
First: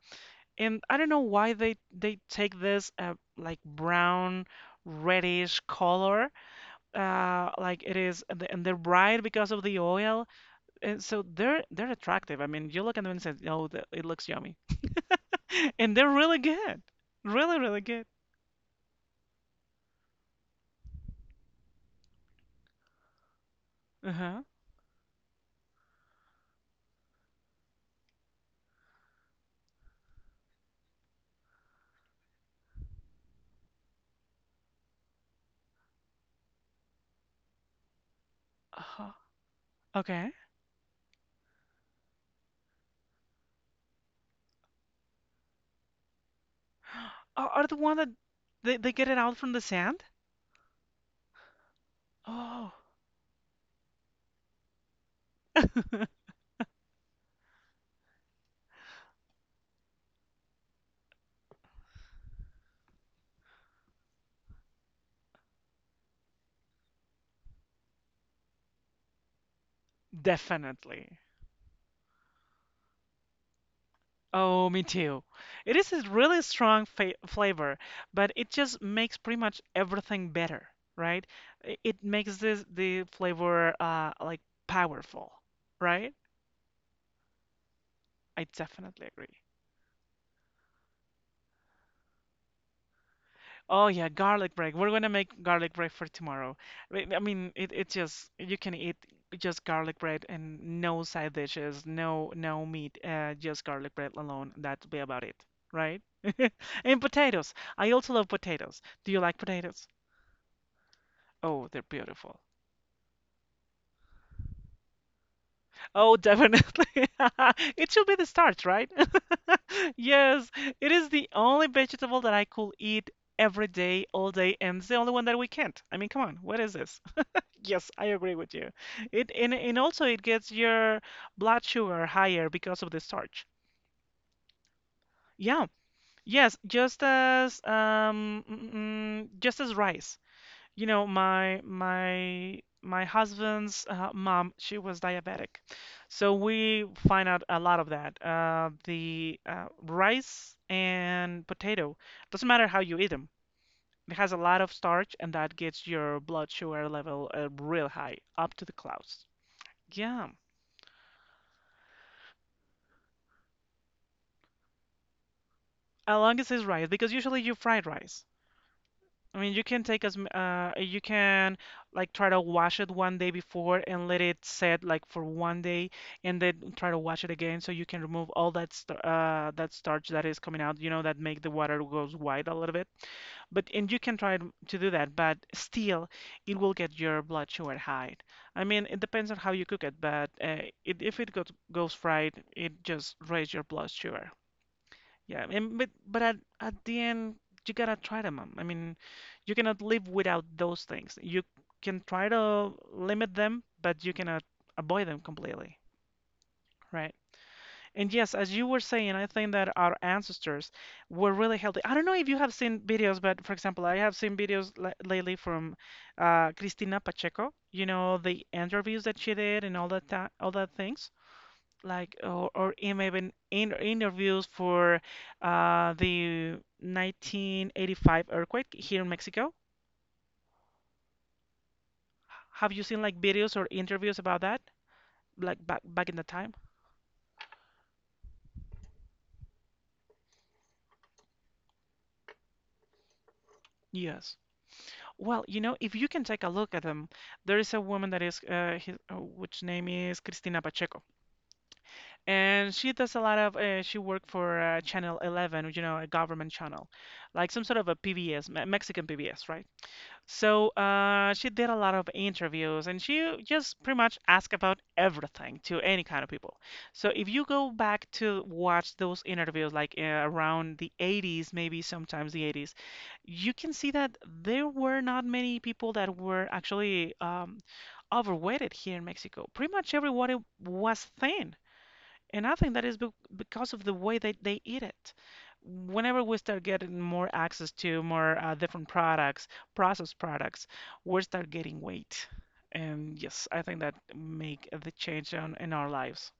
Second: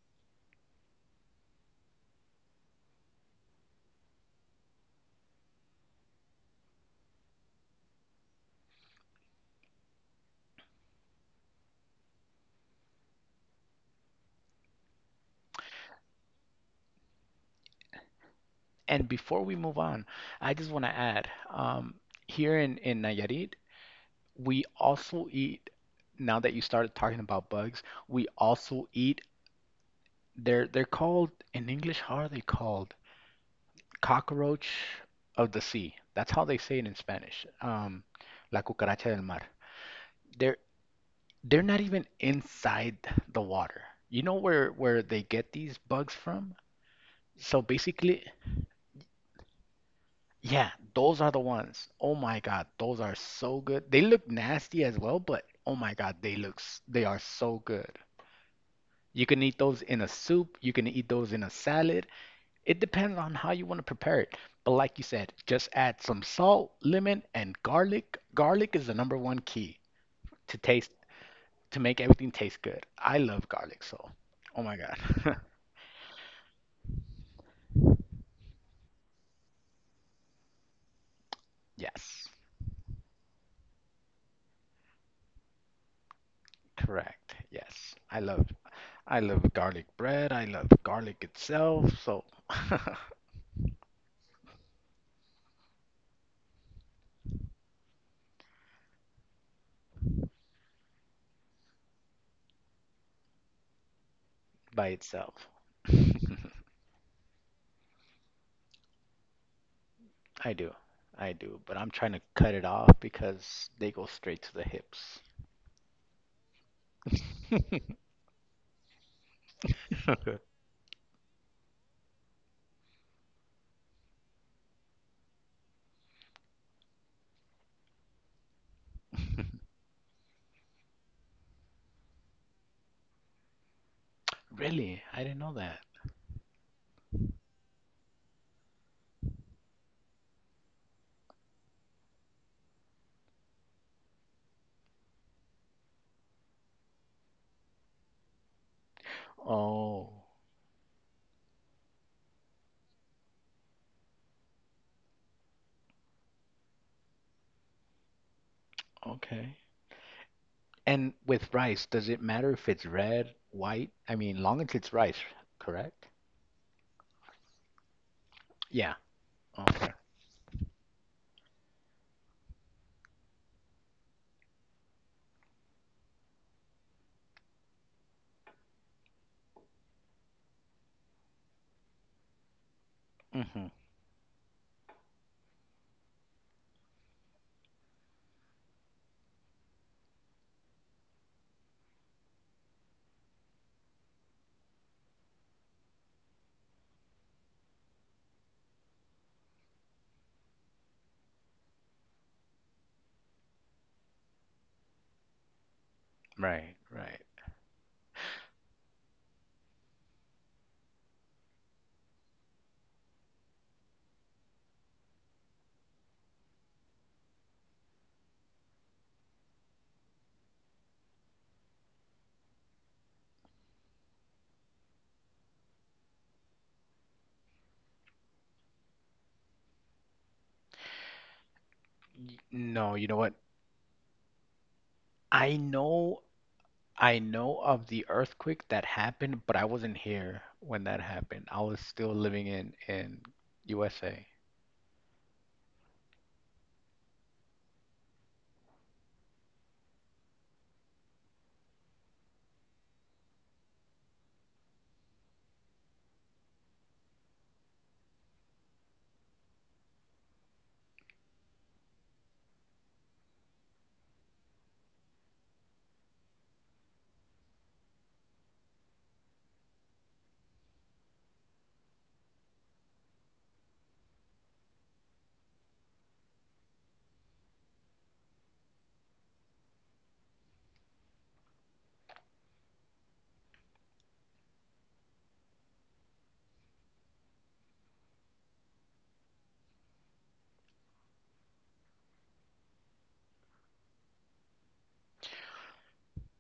A: and I don't know why they take this like brown reddish color, like it is, and they- and they're bright because of the oil, and so they're attractive. I mean, you look at them and say, "Oh, it looks yummy," [LAUGHS] and they're really good, really really good.
B: And before we move on, I just want to add, here in Nayarit,
A: Uh-huh.
B: we also eat. Now that you started talking about bugs, we also eat. They're called in English. How are they called? Cockroach of the sea. That's how they say it in Spanish. La
A: Uh-huh.
B: cucaracha del mar.
A: Okay.
B: They're They're not even inside the water. You know where they get these bugs from?
A: [GASPS] Are,
B: So
A: are the one that
B: basically,
A: they get it out from the sand?
B: yeah, those are the ones. Oh my God,
A: Oh,
B: those are so good. They look nasty as well, but oh my God,
A: [LAUGHS]
B: they are so good. You can eat those in a soup, you can eat those in a salad. It depends on how you want to prepare it. But like you said, just add some salt, lemon, and garlic. Garlic is the number one key to taste
A: definitely.
B: to make everything taste good. I love garlic, so oh
A: Oh,
B: my
A: me too.
B: God. [LAUGHS]
A: It is a really strong fa flavor, but it just makes pretty much everything better, right? I- It
B: Yes,
A: makes this the flavor like powerful, right?
B: correct. Yes, I love,
A: I definitely
B: I
A: agree.
B: love garlic bread. I love garlic itself. So [LAUGHS]
A: Oh yeah, garlic bread. We're gonna make garlic bread for tomorrow. I mean, it just you can eat just garlic bread and no side dishes, no meat, just garlic bread alone.
B: by
A: That'll be about it,
B: itself. [LAUGHS]
A: right? [LAUGHS] And potatoes. I also love potatoes. Do you like potatoes?
B: I do, I do.
A: Oh,
B: But
A: they're
B: I'm trying to
A: beautiful.
B: cut it off because they go straight to the hips.
A: Oh, definitely. [LAUGHS] It should
B: [LAUGHS]
A: be the starch, right? [LAUGHS] Yes, it is the only vegetable that I could eat every day, all day, and it's the only one that we can't. I mean, come on, what is this? [LAUGHS] Yes, I agree with you. It and also it gets your blood sugar higher because of the starch.
B: Really? I didn't know
A: Yeah,
B: that.
A: yes, just as just as rice. You know, my husband's mom, she was diabetic, so we find out a lot of that. The
B: Oh,
A: rice and potato, doesn't matter how you eat them, it has a lot of starch, and that gets your blood sugar level real high, up to the clouds.
B: okay.
A: Yeah,
B: And with rice, does it matter if it's red, white? I mean, long as it's rice, correct?
A: as long as it's rice, because usually you fried rice.
B: Yeah.
A: I mean, you can
B: Okay.
A: take you can like try to wash it one day before and let it set like for one day, and then try to wash it again so you can remove all that st that starch that is coming out. You know that make the water goes white a little bit.
B: Hmm.
A: But and you can try to do that, but still it will get your blood sugar high. I mean, it depends on how you cook it, but if it goes fried, it just raise your blood sugar. Yeah, and but at the end you gotta try them. I mean, you cannot live without those things. You can try to limit them, but you cannot avoid them completely,
B: Right,
A: right?
B: right.
A: And yes, as you were saying, I think that our ancestors were really healthy. I don't know if you have seen videos, but for example, I have seen videos l lately from Cristina Pacheco. You know, the interviews that she did and all that things like or even in interviews for the 1985 earthquake here in Mexico. Have you
B: No,
A: seen
B: you know
A: like
B: what?
A: videos or interviews about that,
B: I
A: like back in
B: know,
A: the time?
B: I know of the earthquake that happened, but I wasn't here when that happened. I was still living in USA.
A: Yes. Well, you know, if you can take a look at them, there is a woman that is, which name is Cristina Pacheco, and she does a lot of, she worked for Channel 11, you know, a government channel, like some sort of a PBS, Mexican PBS, right? So she did a lot of interviews and she just pretty much asked about everything to any kind of people. So if you go back to watch those interviews, like around the 80s, maybe sometimes the 80s, you can see that there were not many people that were actually overweighted here in Mexico. Pretty much everybody was thin. And I think that is be because of the way that they eat it. Whenever we start getting more access to more different products, processed products, we start getting weight. And yes, I think that make the change in our lives.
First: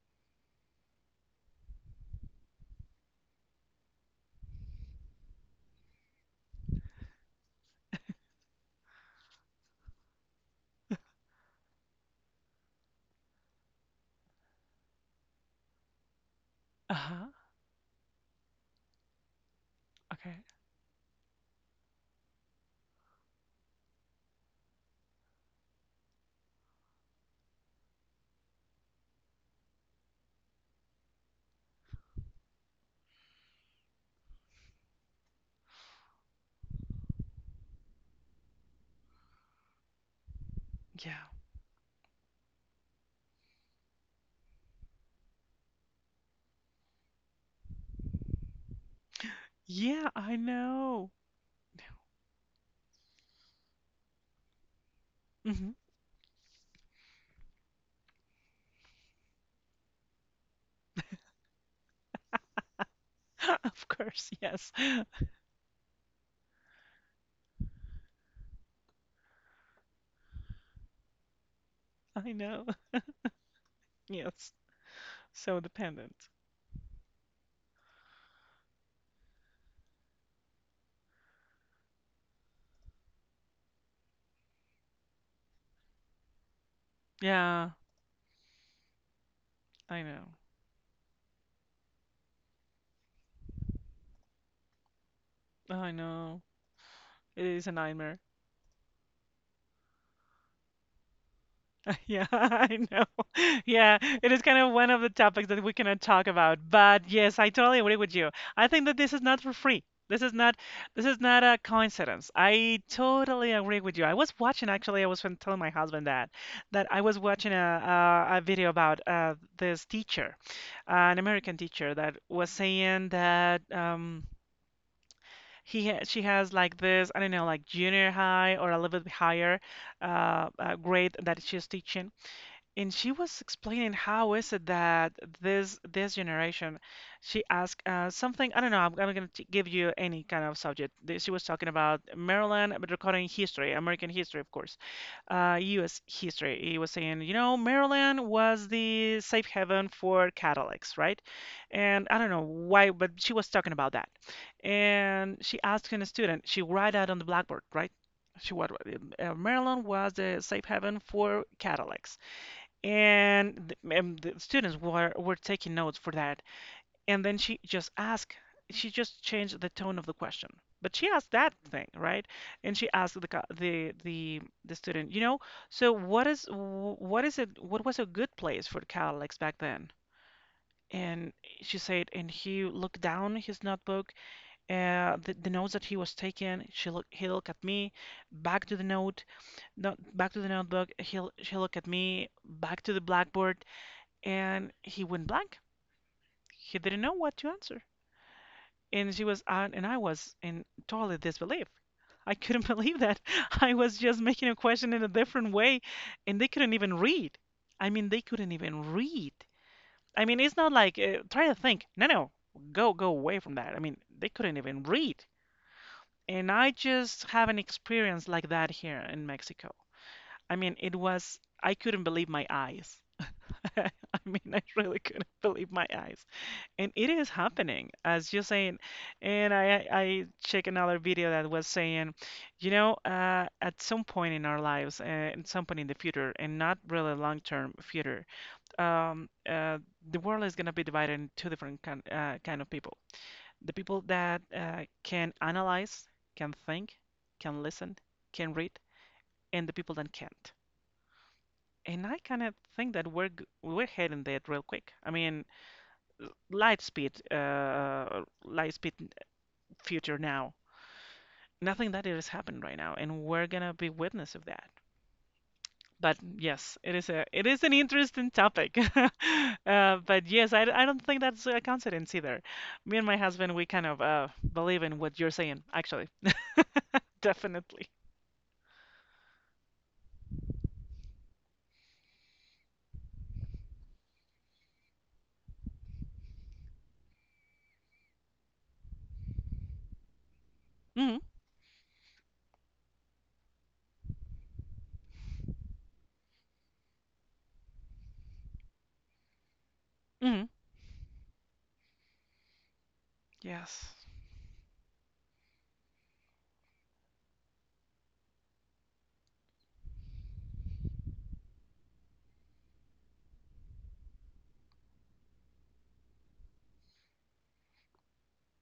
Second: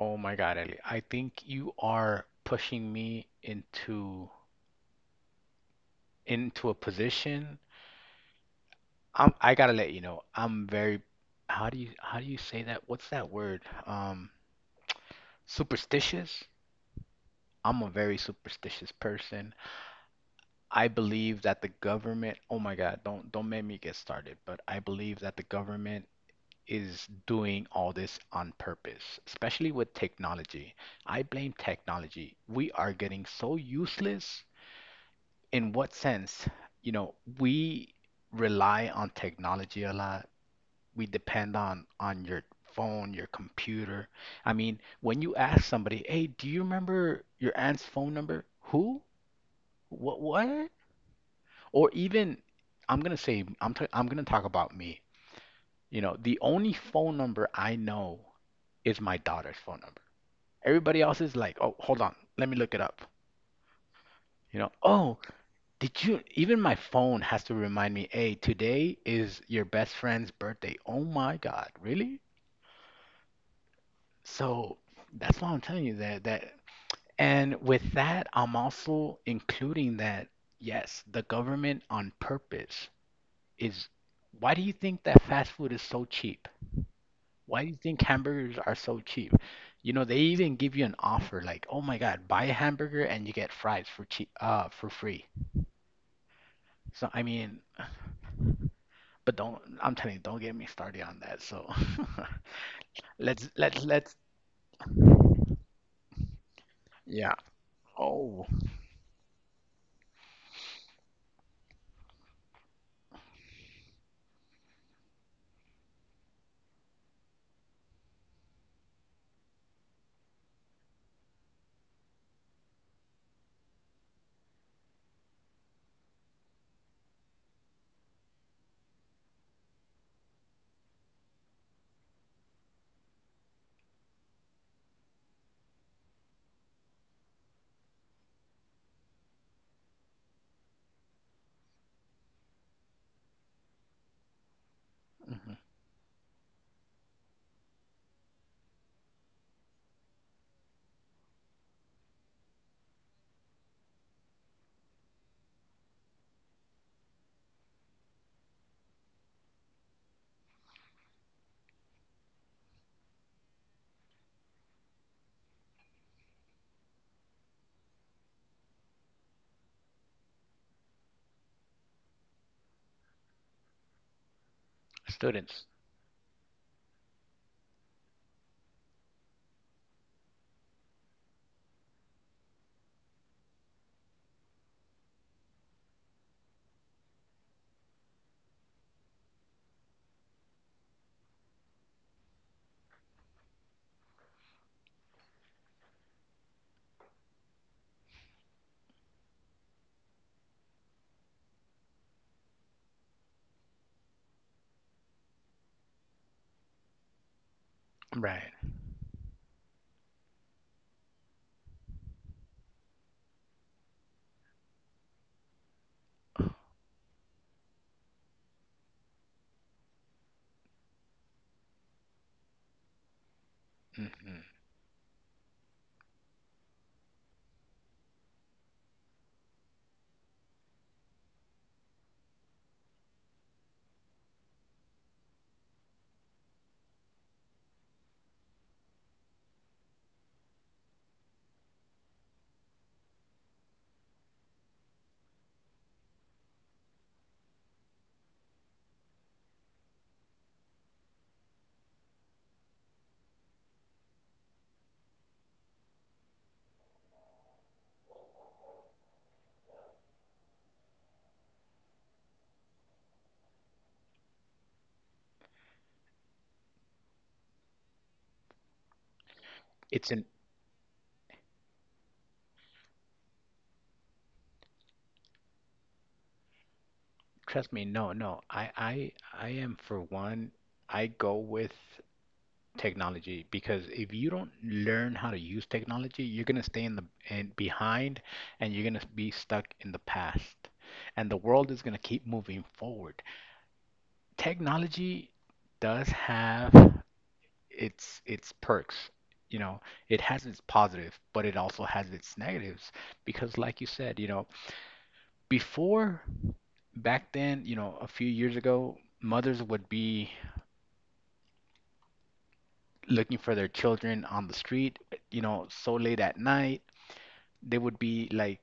B: Oh my God, Ellie, I think you are pushing me into a position. I gotta let you know, I'm very, how do you say that? What's that word? Superstitious?
A: Uh-huh.
B: I'm a very superstitious person.
A: Okay.
B: I believe that the government, oh my God, don't make me get started, but I believe that the government is doing all this on purpose, especially with technology. I blame technology. We are getting so useless. In what sense? We rely on technology a lot. We
A: Yeah.
B: depend on your phone, your computer. I mean, when you ask somebody, "Hey, do you remember your aunt's phone number?" Who?
A: Yeah,
B: What?
A: I
B: What?
A: know.
B: Or even I'm gonna say I'm t- I'm gonna talk about me.
A: Hmm.
B: You know, the only phone number I know is my daughter's phone number. Everybody else is like, oh, hold on, let me look it up.
A: [LAUGHS] Of course, yes.
B: Oh, did you? Even my phone has to remind me, hey, today is your best friend's birthday. Oh my God, really?
A: I know. [LAUGHS] Yes.
B: So that's why I'm
A: So
B: telling you that
A: dependent.
B: that. And with that, I'm also including that yes, the government on purpose is. Why do you think that fast food is so cheap? Why do
A: Yeah,
B: you think hamburgers are so cheap?
A: I
B: They
A: know.
B: even give you an offer like, "Oh my God, buy a hamburger and you get fries for cheap, for free."
A: I know.
B: So I
A: It
B: mean,
A: is a nightmare.
B: but don't, I'm telling you, don't get me started on that. So
A: Yeah, [LAUGHS] I know.
B: [LAUGHS]
A: [LAUGHS] Yeah,
B: let's
A: it is kind of one of the topics that we cannot talk about. But
B: yeah.
A: yes, I totally agree with you.
B: Oh.
A: I think that this is not for free. This is not this is not a coincidence. I totally agree with you. I was watching actually, I was telling my husband that I was watching a video about this teacher, an American teacher that was saying that he ha she has like this, I don't know, like junior high or a little bit higher grade that she's teaching and she was explaining how is it that this generation, she asked something. I don't know. I'm gonna give you any kind of subject. She was talking about Maryland, but recording history, American history, of course,
B: Hmm.
A: U.S. history. He was saying, you know, Maryland was the safe haven for Catholics, right? And I don't know why, but she was talking about that. And she asked a student. She write out on the blackboard, right? She what? Maryland was the safe haven for Catholics and the students were taking notes for that, and then she just changed the tone of the question, but she asked that thing, right, and she asked the co- the student, you know,
B: Students,
A: so what is wh- what is it what was a good place for Catholics back then. And she said, and he looked down his notebook, the notes that he was taking. She look He looked at me, back to the notebook. She looked at me, back to the blackboard, and he went blank. He didn't know what to answer. And I was in total disbelief. I couldn't believe that. [LAUGHS] I was just making a question in a different way, and they couldn't even read. I mean, they
B: right.
A: couldn't even read. I mean, it's not like try to think. No, no, go away from that. I mean, they couldn't even read. And I just have an experience like that here in Mexico. I mean, it was I couldn't believe my eyes. [LAUGHS] I
B: Hmm.
A: mean, I really couldn't believe my eyes. And it is happening, as you're saying. And I check another video that was saying, you know, at some point in our lives, at some point in the future, and not really long-term future, um, uh, the world is gonna be divided into two different kind of people. The people that can analyze, can think, can listen, can read, and the people that can't. And I kind of think that we're heading there real quick. I mean, light speed future now. Nothing that it has happened right now, and we're gonna be witness of that. But yes, it is an interesting topic. [LAUGHS]
B: It's an
A: But yes, I don't think that's a coincidence either. Me and my husband, we kind of believe in what you're saying, actually, [LAUGHS]
B: Trust me,
A: definitely.
B: no, no. I am for one, I go with technology because if you don't learn how to use technology, you're gonna stay in the in behind and you're gonna be stuck in the past.
A: Hmm.
B: And the world is gonna keep moving forward. Technology does have its perks. You know, it has
A: Hmm.
B: its positive, but it also has its negatives because like you
A: Yes,
B: said, before back then, a few years ago, mothers would be looking for their children on the street, so late at night, they would be like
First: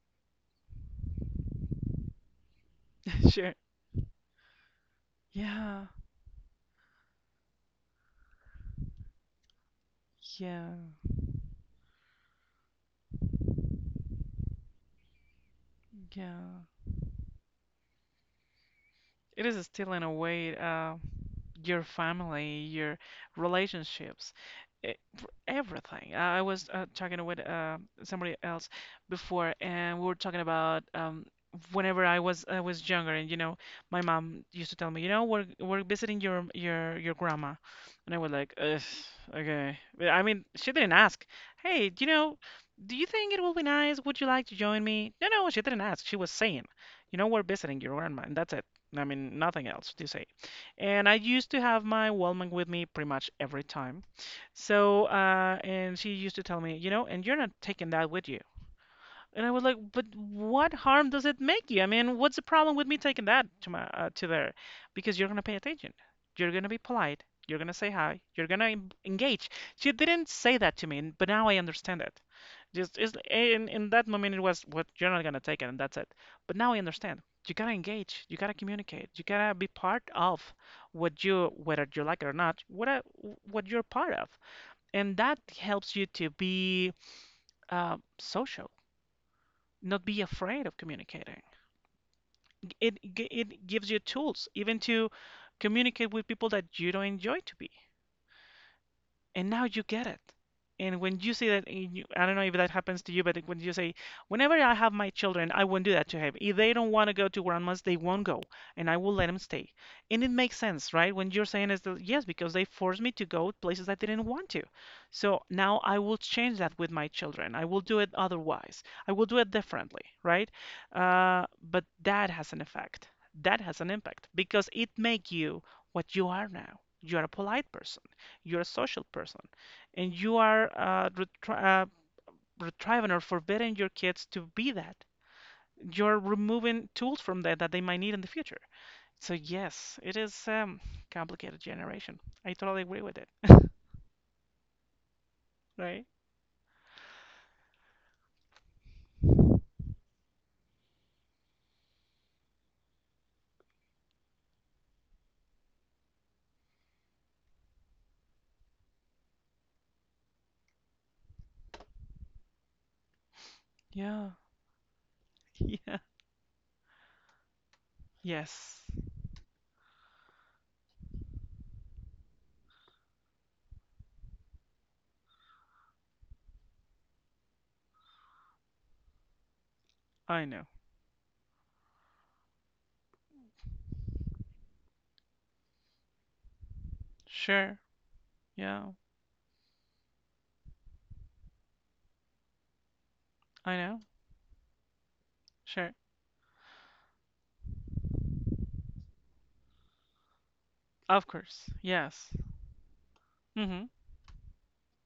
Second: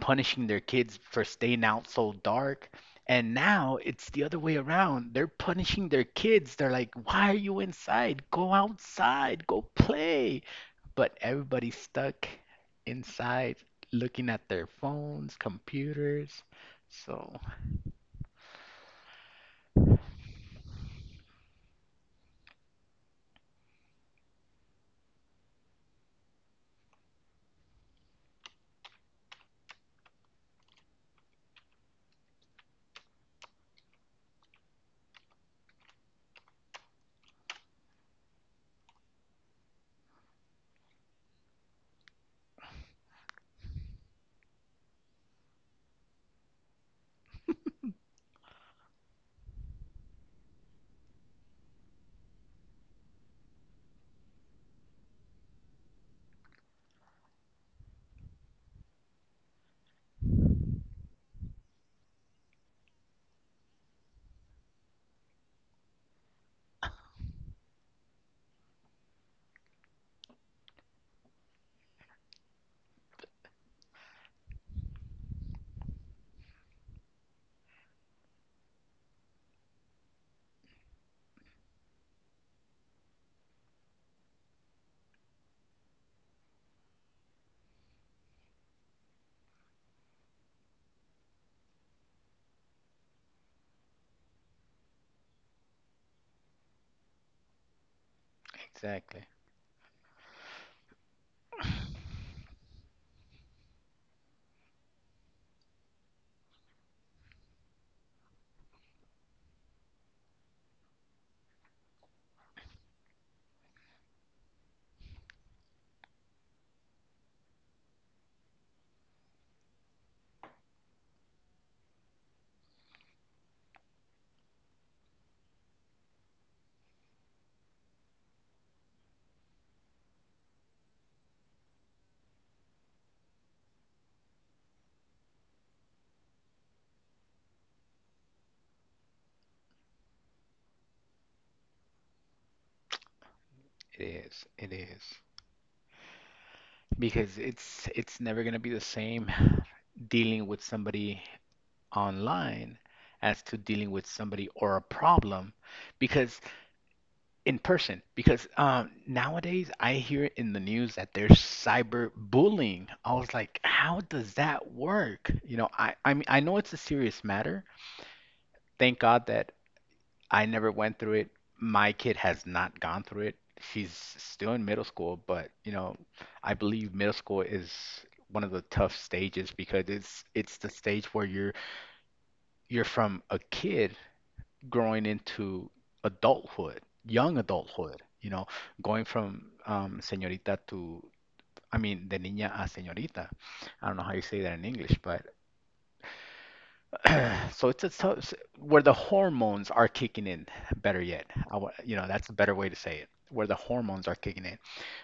B: punishing their kids for staying out so dark.
A: [LAUGHS]
B: And
A: sure.
B: now it's the other way around. They're
A: Yeah,
B: punishing their kids. They're like, why are you inside? Go outside, go play.
A: yeah,
B: But everybody's stuck inside looking at their phones, computers.
A: yeah.
B: So,
A: It is still in a way. Your family, your relationships, everything. I was talking with somebody else before, and we were talking about whenever I was younger, and you know, my mom used to tell me, you know, we're visiting your grandma, and I was like, Ugh, okay. But, I mean, she didn't ask, hey, you know, do you think it will be nice? Would you like to join me? No, no, she didn't ask. She was saying, you know, we're visiting your grandma, and that's it. I mean, nothing else to say. And I used to have my wellman with me pretty much every time. So, and she used to tell me, you know, and you're not taking that with you. And I was like, but what harm does it make you? I mean, what's the problem with me taking that to my to there? Because you're gonna pay attention. You're gonna be polite. You're gonna say hi. You're gonna engage. She didn't say that to me, but now I understand it. Just it's, in that moment it was what you're not gonna take it and that's it. But now I understand. You gotta engage. You gotta communicate. You gotta be part of what you, whether you like it or not. What you're part of, and that helps you to be social. Not be afraid of communicating. It gives you tools even to communicate with people that you don't enjoy to be.
B: exactly.
A: And now you get it. And when you say that, and you, I don't know if that happens to you, but when you say, whenever I have my children, I won't do that to him. If they don't want to go to grandma's, they won't go, and I will let them stay. And it makes sense, right? When you're saying is that, yes, because they forced me to go places I didn't want to. So now I will change that with my children. I will do it otherwise. I will do it differently, right? But that has an effect. That has an impact because it makes you what you are now. You are a polite person. You're a social person, and you are retrieving or forbidding your kids to be that. You're removing tools from that that they might need in the future. So yes, it is complicated generation. I totally agree with it.
B: It is. It is.
A: Right?
B: Because it's never gonna be the same dealing with somebody online as to dealing with somebody or a problem, because in person, because nowadays I hear in the news that there's cyber bullying. I was like, how
A: Yeah.
B: does that work?
A: [LAUGHS]
B: I
A: Yeah.
B: i mean I know it's a serious matter.
A: Yes.
B: Thank God that I never went through it. My kid has not gone through it. She's still in middle school, but I believe middle school is one of the tough stages because it's
A: I
B: it's
A: know.
B: the stage where you're from a kid growing into adulthood, young
A: Sure.
B: adulthood,
A: Yeah.
B: going from señorita to, I mean, de niña a señorita.
A: I
B: I don't
A: know.
B: know how you say that in English, but
A: Sure.
B: [CLEARS THROAT] so it's where the hormones are kicking in, better
A: Of
B: yet.
A: course.
B: That's
A: Yes.
B: a better way to say it, where the
A: Mm-hmm.
B: hormones are kicking in.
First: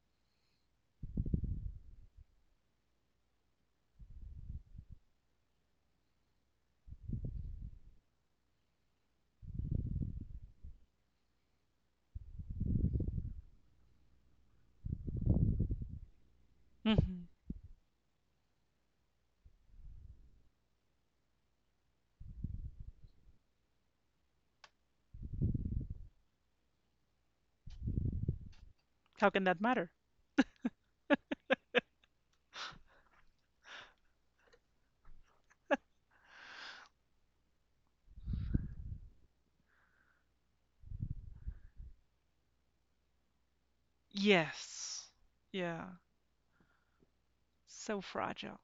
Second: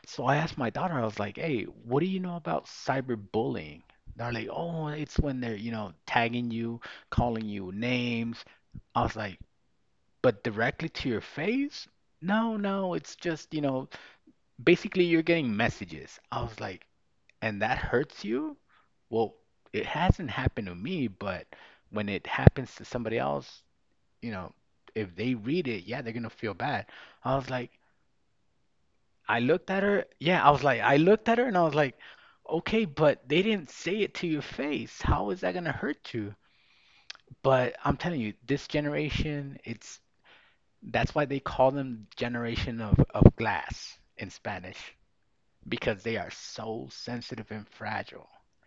B: So I asked my daughter, I was like, hey, what do you know about cyberbullying? They're like, oh, it's when they're, tagging you, calling you names. I was like, but directly to your face? No, no, it's just, basically you're getting messages. I was like,
A: Mm-hmm.
B: and that hurts you? Well, it hasn't happened to me, but when it happens to somebody else, you know, if they read it, yeah, they're gonna feel bad. I was like,
A: How
B: I
A: can that
B: looked at
A: matter?
B: her. Yeah, I was like, I looked at her and I was like, okay, but they didn't say it to your face. How is that gonna hurt you? But I'm telling you, this generation. It's That's why they call them generation of glass in Spanish
A: Yes. Yeah.
B: because they are so sensitive and
A: So
B: fragile.
A: fragile.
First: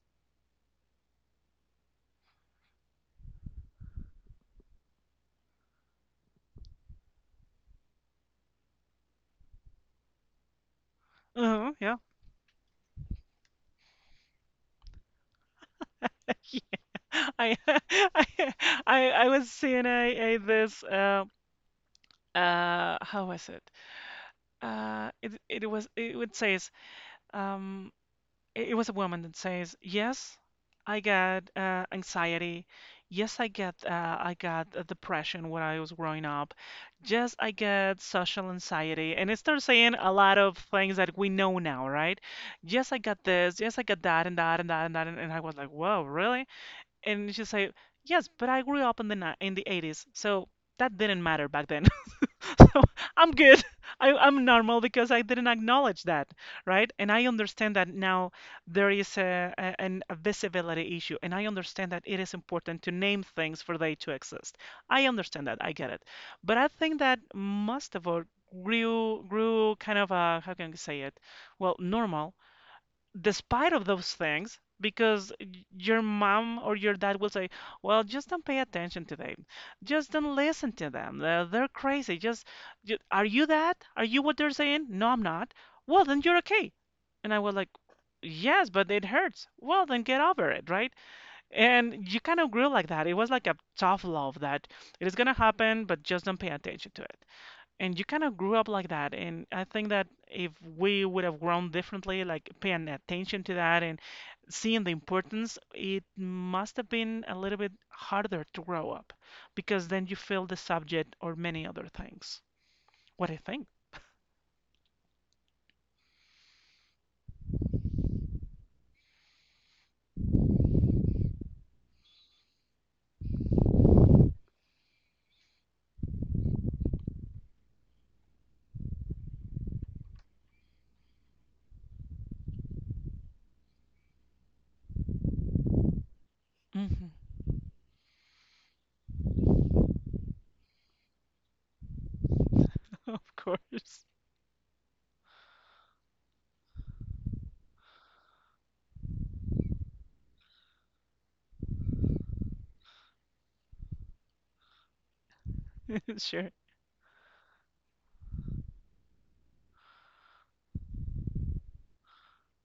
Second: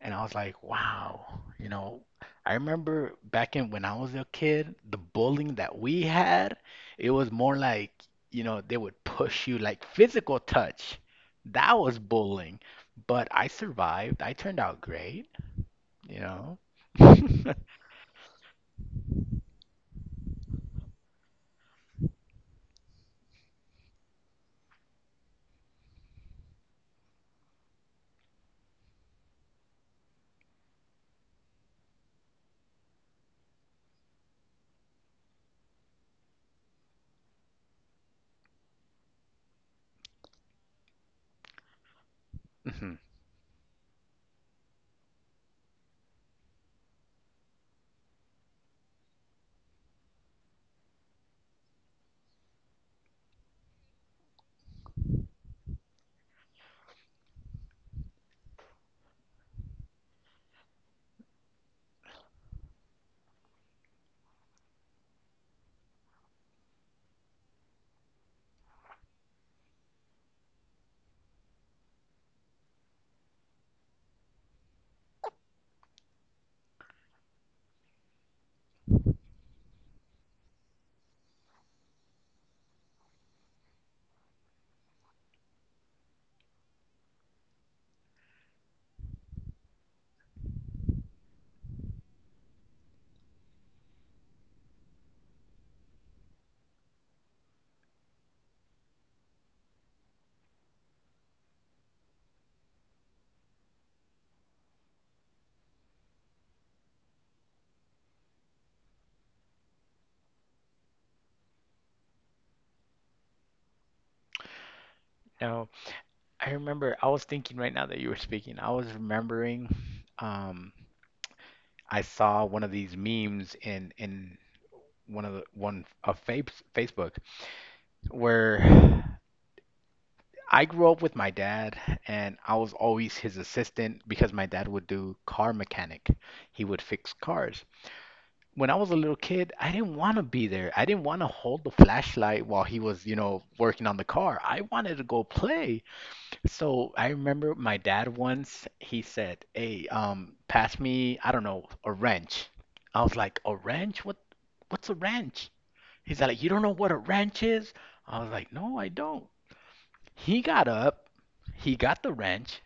B: And I was like, wow, I remember back in when I was a kid, the bullying that we had, it was more like, they would push you like physical touch.
A: Uh-huh.
B: That
A: Yeah.
B: was bullying. But I survived. I turned out great, you know.
A: Yeah, [LAUGHS] I
B: [LAUGHS]
A: [LAUGHS] I I was seeing a this how was it? It it was it would says um it, it was a woman that says, yes I got anxiety, yes I get I got depression when I was growing up, yes I get social anxiety, and it starts saying a lot of things that we know now, right, yes I
B: Mhm.
A: got this, yes I got that and that and that and that and I was like, whoa, really. And she said, "Yes, but I grew up in the in the 80s, so that didn't matter back then. [LAUGHS] So I'm good. [LAUGHS] I'm normal because I didn't acknowledge that, right? And I understand that now there is a visibility issue, and I understand that it is important to name things for they to exist. I understand that. I get it. But I think that most of us grew kind of a, how can I say it? Well, normal despite of those things because your mom or your dad will say, well, just don't pay attention to them, just don't listen to them, they're crazy. Are you that? Are you what they're saying? No, I'm not. Well, then you're okay. And I was like, yes, but it hurts. Well, then get over it, right? And you kind of grew like that. It was like a tough love, that it is going to happen, but just don't pay attention to it, and you kind of grew up like that. And I think that if we would have grown differently, like paying attention to that and seeing the importance, it must have been a little bit harder to grow up because then you fail the subject or many other things. What do you think?
B: I remember I was thinking right now that you were speaking. I was remembering um I saw one of these memes in one of Fape's Facebook where I grew up with my dad and I was always his assistant because my dad would do car mechanic. He would fix
A: Hmm.
B: cars. When I was a little kid, I didn't want to be there. I didn't want to hold the flashlight while he was,
A: [LAUGHS] Of
B: working on the
A: course.
B: car. I wanted to go play. So I remember my dad once, he said, "Hey, pass me, I don't know, a wrench." I was like, "A wrench? What's a wrench?"
A: [LAUGHS]
B: He's like, "You
A: Sure.
B: don't know what a wrench is?" I was like, "No, I don't." He got up, he got the wrench,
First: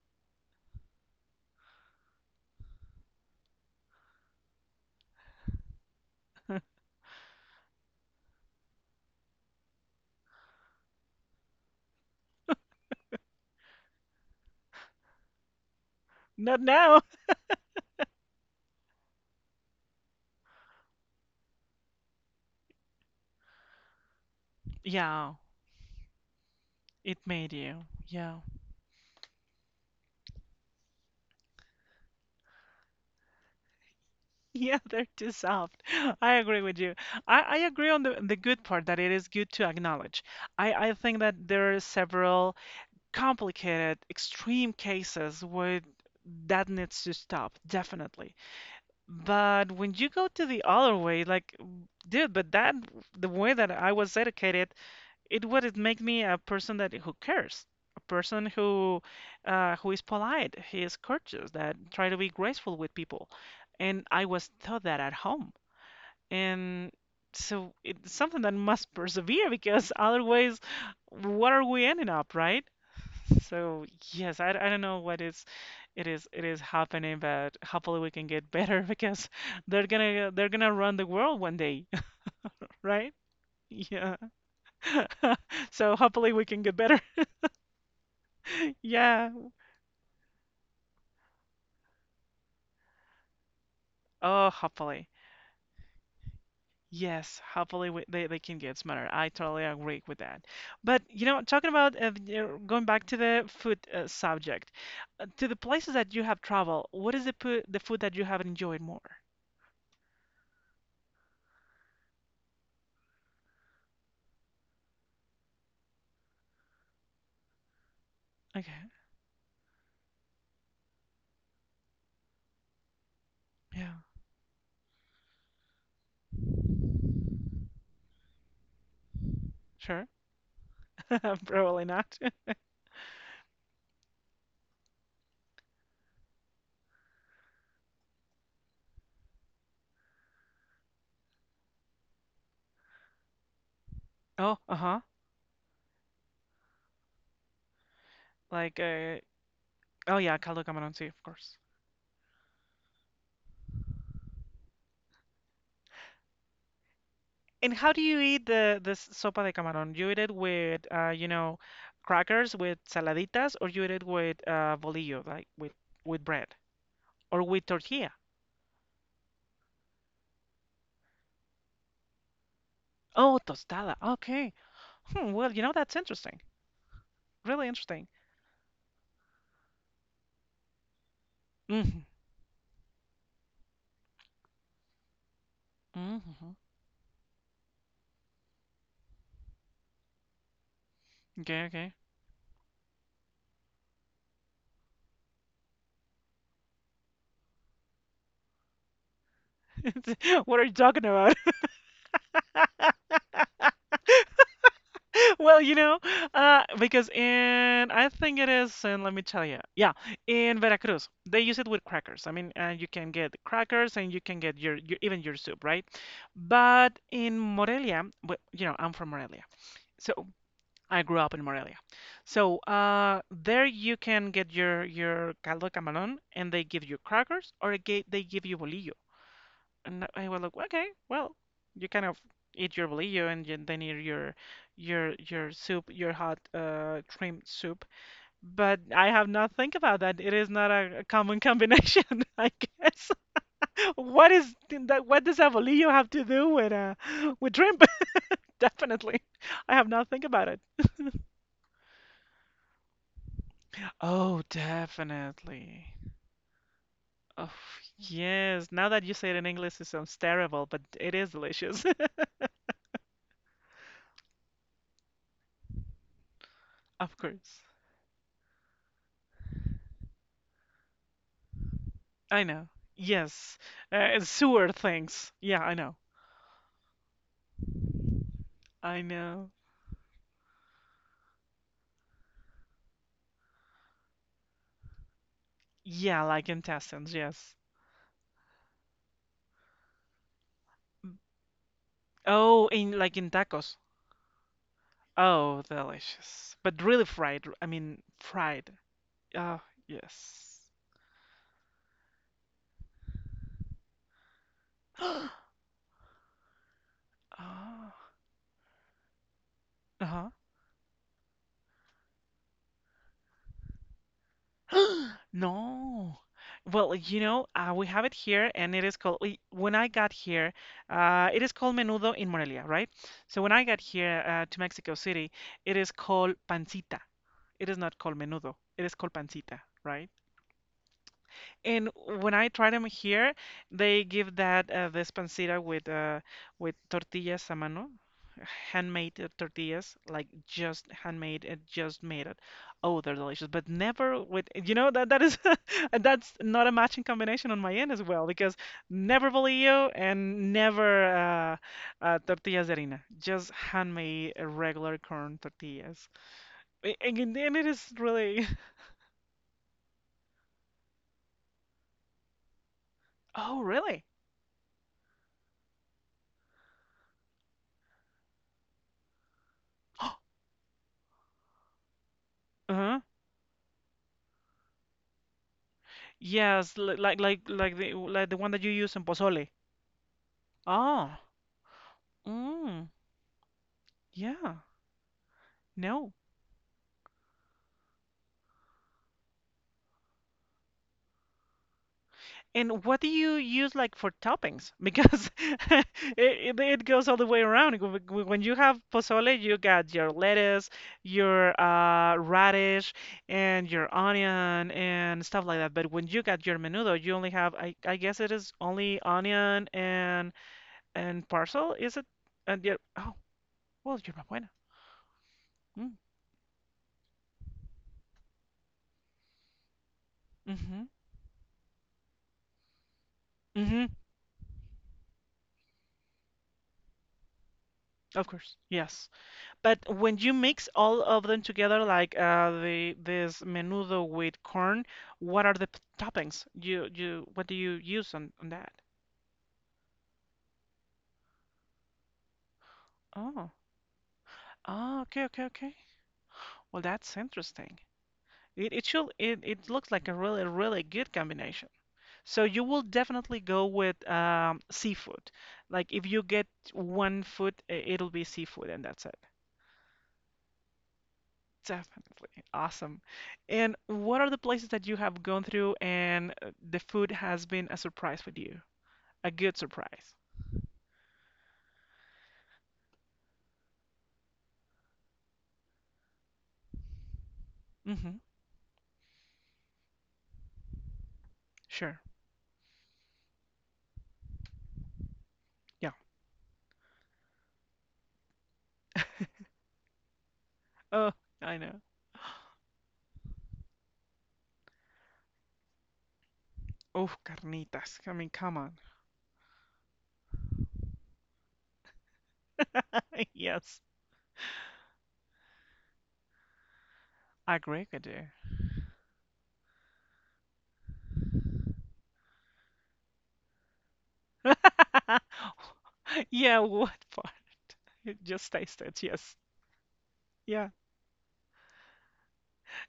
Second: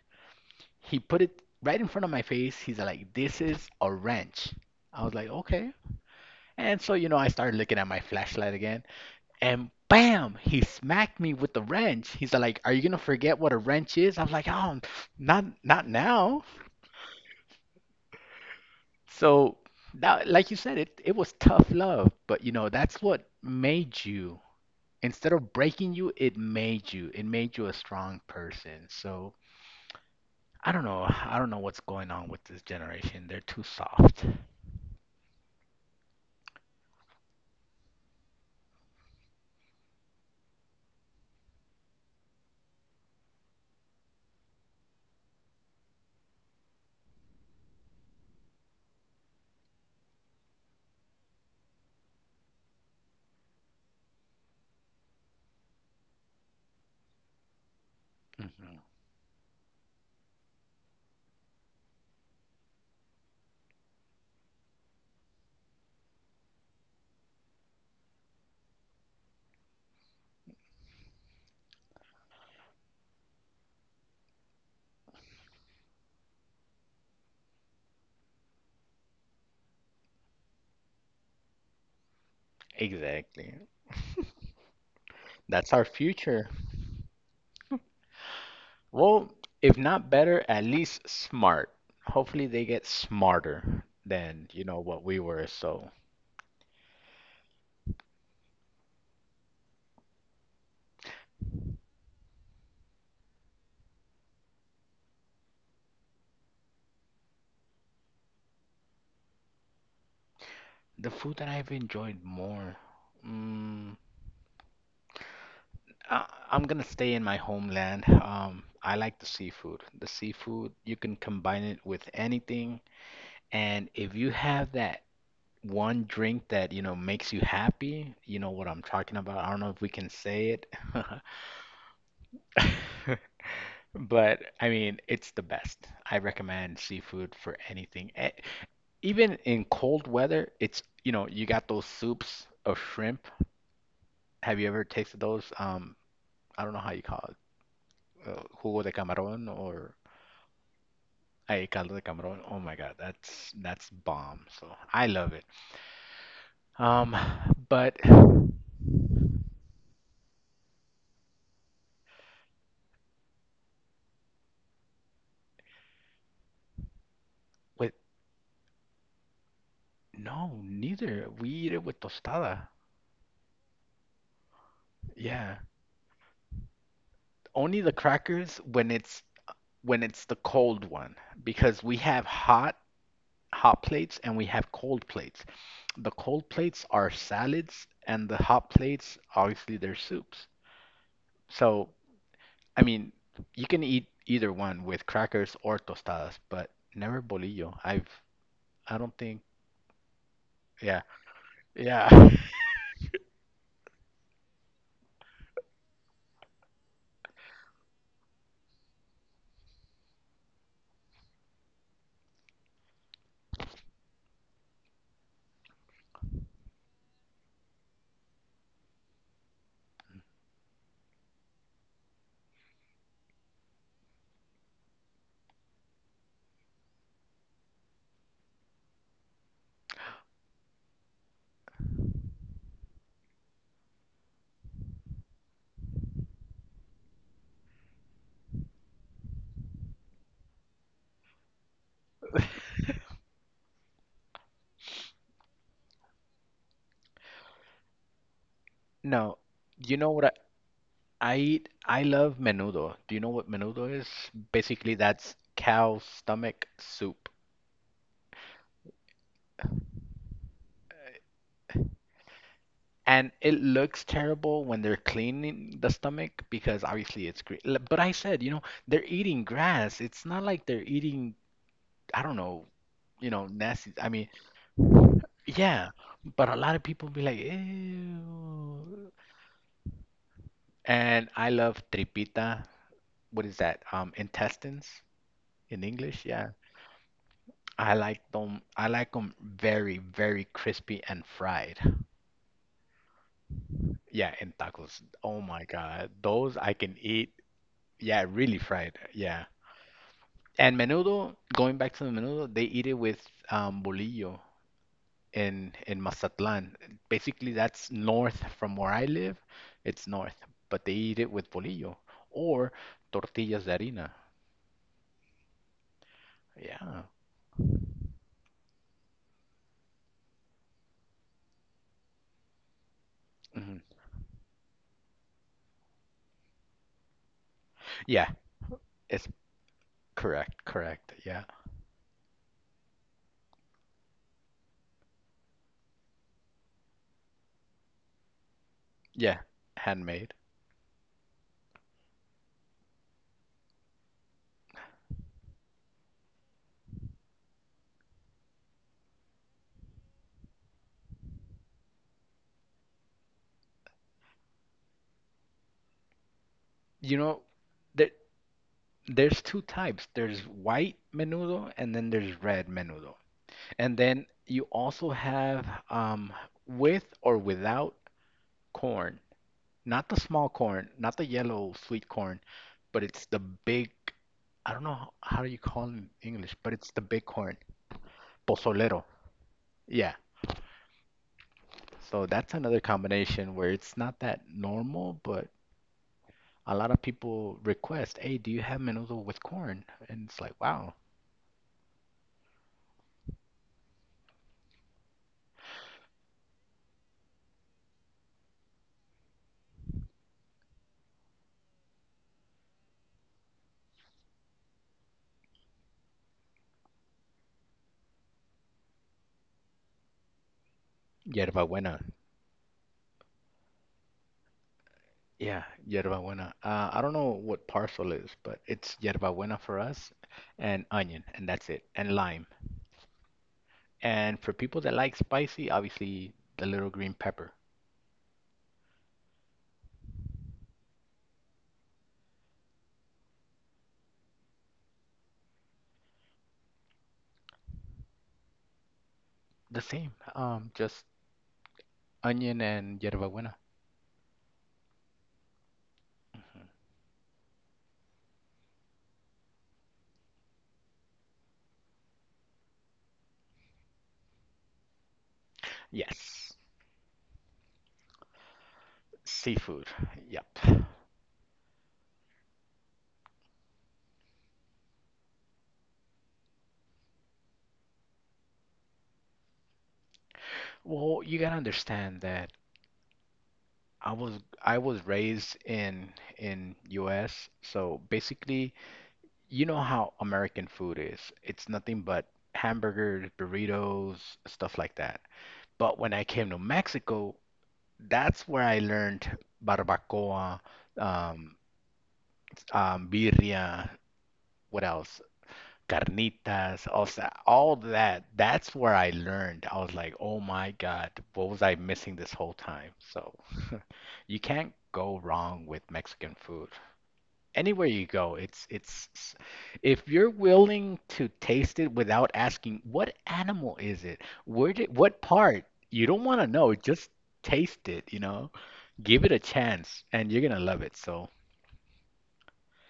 B: he put it right in front of my face. He's like, "This is a wrench." I was like, "Okay."
A: [LAUGHS]
B: And so, you know, I started looking at my flashlight again. And bam, he smacked me with the wrench. He's like, "Are you gonna forget what a wrench is?" I was like, "Oh, not now."
A: Not now.
B: So that, like you said, it was tough love, but you know, that's what made you. Instead
A: Yeah,
B: of breaking you, it made you.
A: it
B: It
A: made
B: made you a
A: you.
B: strong
A: Yeah.
B: person. So I don't know. I don't know what's going on with this generation. They're too soft.
A: [LAUGHS] Yeah, they're too soft. [LAUGHS] I agree with you. I agree on the, good part, that it is good to acknowledge. I think that there are several complicated, extreme cases where that needs to stop, definitely. But when you go to the other way, like, dude, but that, the way that I was educated, it would make me a person that who cares, a person
B: Hmm.
A: who is polite, he is courteous, that try to be graceful with people. And I was taught that at home. And so it's something that must [LAUGHS] persevere, because otherwise, what are we ending up, right? So yes, I don't know what is, it is happening, but hopefully we can get [LAUGHS] better, because they're gonna run the world one day, [LAUGHS] right?
B: Exactly.
A: Yeah.
B: That's our
A: So hopefully we
B: future.
A: can get better. [LAUGHS] Yeah.
B: Well, if not better, at least smart. Hopefully they get smarter than,
A: Oh,
B: you know, what
A: hopefully.
B: we were. So
A: Yes, hopefully they, can get smarter. I totally agree with that. But, you know, talking about you going back to the food subject, to the places that you have traveled, what is the, the food that you have enjoyed more?
B: the food that I've enjoyed more, mm, I, I'm gonna stay in my homeland.
A: Okay,
B: I like the seafood. The seafood, you can combine it with anything, and
A: yeah,
B: if you have that one drink that, you know, makes you happy, you know what I'm talking about. I don't know if we
A: sure.
B: can say
A: [LAUGHS] Probably not. [LAUGHS]
B: it. [LAUGHS] But I mean, it's the best. I recommend seafood for anything. E- Even in cold weather, it's, you know, you got those soups of shrimp.
A: Oh,
B: Have you ever
A: uh-huh.
B: tasted those? I don't know how you call it.
A: Like,
B: Jugo de camarón or
A: oh yeah, caldo de camarón, sí, of course.
B: ay, caldo de camarón. Oh my God, that's bomb. So I love it. Um,
A: And how
B: but
A: do you eat the this sopa de camarón? You eat it with, you know, crackers with saladitas, or you eat it with bolillo, like with bread? Or with
B: with
A: tortilla.
B: no, neither. We eat it with tostada.
A: Oh, tostada. Okay. Hmm, well,
B: Yeah.
A: you know, that's interesting. Really
B: Only the
A: interesting.
B: crackers when it's the cold one because we
A: Mm-hmm.
B: have hot hot plates and we have cold plates. The cold
A: Mm-hmm.
B: plates are salads, and the hot plates, obviously, they're soups.
A: Okay,
B: So,
A: okay.
B: I mean, you can eat either one with crackers or tostadas, but never bolillo. I've, I don't think,
A: [LAUGHS] What are you
B: Yeah,
A: talking about?
B: yeah. [LAUGHS]
A: [LAUGHS] Well, you know, because in, I think it is, and let me tell you, yeah, in Veracruz, they use it with crackers. I mean, you can get crackers, and you can get your, even your soup, right? But in Morelia, well, you know, I'm from Morelia, so I grew up in Morelia. So there you can get your caldo camarón, and they give you crackers, or they give you bolillo. And I was like, okay, well, you kind of eat your bolillo, and you, then eat your your soup, your hot cream soup. But I have not think about that. It is not a, a common combination, [LAUGHS] I guess. [LAUGHS] What is that? What does a bolillo have to do with shrimp? [LAUGHS] Definitely,
B: No,
A: I have
B: you know
A: not
B: what
A: think
B: I,
A: about it.
B: I eat? I love menudo. Do you know what menudo is?
A: Oh,
B: Basically, that's
A: definitely.
B: cow stomach soup.
A: Oh, yes. Now that you say it in English, it sounds terrible, but it is delicious. [LAUGHS]
B: And it looks terrible when they're cleaning the stomach because
A: Of
B: obviously it's green.
A: course.
B: L- But I said, you know, they're eating grass. It's not like they're eating, I don't
A: I
B: know,
A: know.
B: you know,
A: Yes.
B: nasty. I mean,
A: It's sewer things. Yeah, I
B: yeah,
A: know.
B: but a lot of people be like,
A: I
B: ew.
A: know.
B: And I love tripita. What is that? Intestines in
A: Yeah,
B: English?
A: like
B: Yeah.
A: intestines, yes.
B: I like them. I like them very, very crispy
A: Mm.
B: and fried.
A: Oh, in like in tacos.
B: Yeah, in tacos. Oh
A: Oh,
B: my God.
A: delicious.
B: Those I
A: But
B: can
A: really
B: eat.
A: fried. I mean,
B: Yeah, really
A: fried.
B: fried. Yeah.
A: Oh, yes.
B: And menudo, going back to the menudo, they eat it with bolillo
A: [GASPS]
B: in Mazatlán. Basically, that's
A: Oh,
B: north from where I live. It's
A: uh-huh.
B: north, but they eat it with bolillo or tortillas de harina.
A: [GASPS] No. Well,
B: Yeah.
A: you know, we have it here, and it is called. When I got here, it is called menudo in Morelia, right? So when I
B: Hmm.
A: got here to Mexico City, it is called pancita. It is not called
B: Yeah,
A: menudo. It is called
B: it's
A: pancita, right?
B: correct, correct. Yeah.
A: And when I try them here, they give that Vespancita with tortillas a mano, handmade
B: Yeah,
A: tortillas, like
B: handmade.
A: just handmade and just made it. Oh, they're delicious, but never with, you know, that that is [LAUGHS] that's not a matching combination on my end as well, because never bolillo and never tortillas de harina, just handmade regular corn tortillas.
B: You know,
A: And it is
B: there
A: really
B: there's two types. There's white menudo and then there's red menudo.
A: [LAUGHS] oh
B: And
A: really.
B: then you also have with or without corn. Not the small corn, not the yellow sweet corn, but
A: [GASPS]
B: it's the big, I don't know how do you call it in English, but
A: Yes,
B: it's the
A: like
B: big corn,
A: the the one that you use
B: pozolero.
A: in pozole.
B: Yeah.
A: Ah,
B: So that's another
A: mm,
B: combination where it's not that
A: yeah,
B: normal, but
A: no.
B: a lot of people request, "Hey, do you have menudo with corn?" And it's like, "Wow,
A: And what do you use like for toppings? Because [LAUGHS] it goes all the way around. When you have pozole, you got your lettuce, your radish, and your onion and stuff like that. But when you got your menudo, you only have I guess it is only onion and
B: yerba
A: parcel.
B: buena."
A: Is it? And your oh well, yerba buena.
B: Yeah,
A: Mm,
B: yerba buena. I don't know what parcel is, but it's yerba buena for us
A: mm-hmm.
B: and onion, and that's it, and lime.
A: Mm-hmm.
B: And for people that like spicy, obviously the little green pepper.
A: Of course, yes. But when you mix all of them together, like the this menudo with corn, what are the toppings? You what do you use on that?
B: The same, just onion and yerba
A: Oh,
B: buena.
A: oh, okay, okay, okay. Well, that's interesting. It should it, it looks like a really really good combination. So you will definitely go with seafood. Like if you get
B: Yes,
A: one food, it'll be seafood, and that's it.
B: seafood. Yep.
A: Definitely. Awesome. And what are the places that you have gone through and the food has been a surprise for you? A good surprise.
B: Well, you gotta understand that I was I was raised in US, so
A: Mm-hmm.
B: basically, you know how American food is. It's nothing
A: Sure.
B: but hamburgers, burritos, stuff like that.
A: Yeah.
B: But when I came to Mexico, that's where I learned barbacoa,
A: Oh,
B: um,
A: I know. [GASPS]
B: birria, what else? Carnitas,
A: Oh,
B: also all
A: carnitas. I
B: that.
A: mean, come
B: That's
A: on.
B: where I learned. I was like, oh my God, what was I missing this whole time?
A: [LAUGHS]
B: So
A: Yes.
B: you can't go wrong with Mexican food. Anywhere
A: Agree
B: you
A: with you.
B: go, it's if you're willing to taste it without asking what animal is it? Where did what
A: [LAUGHS]
B: part? You don't want to
A: Yeah,
B: know,
A: what
B: just
A: part?
B: taste it, you
A: [LAUGHS]
B: know?
A: Just taste it.
B: Give it
A: Yes.
B: a chance and you're gonna
A: Yeah.
B: love it. So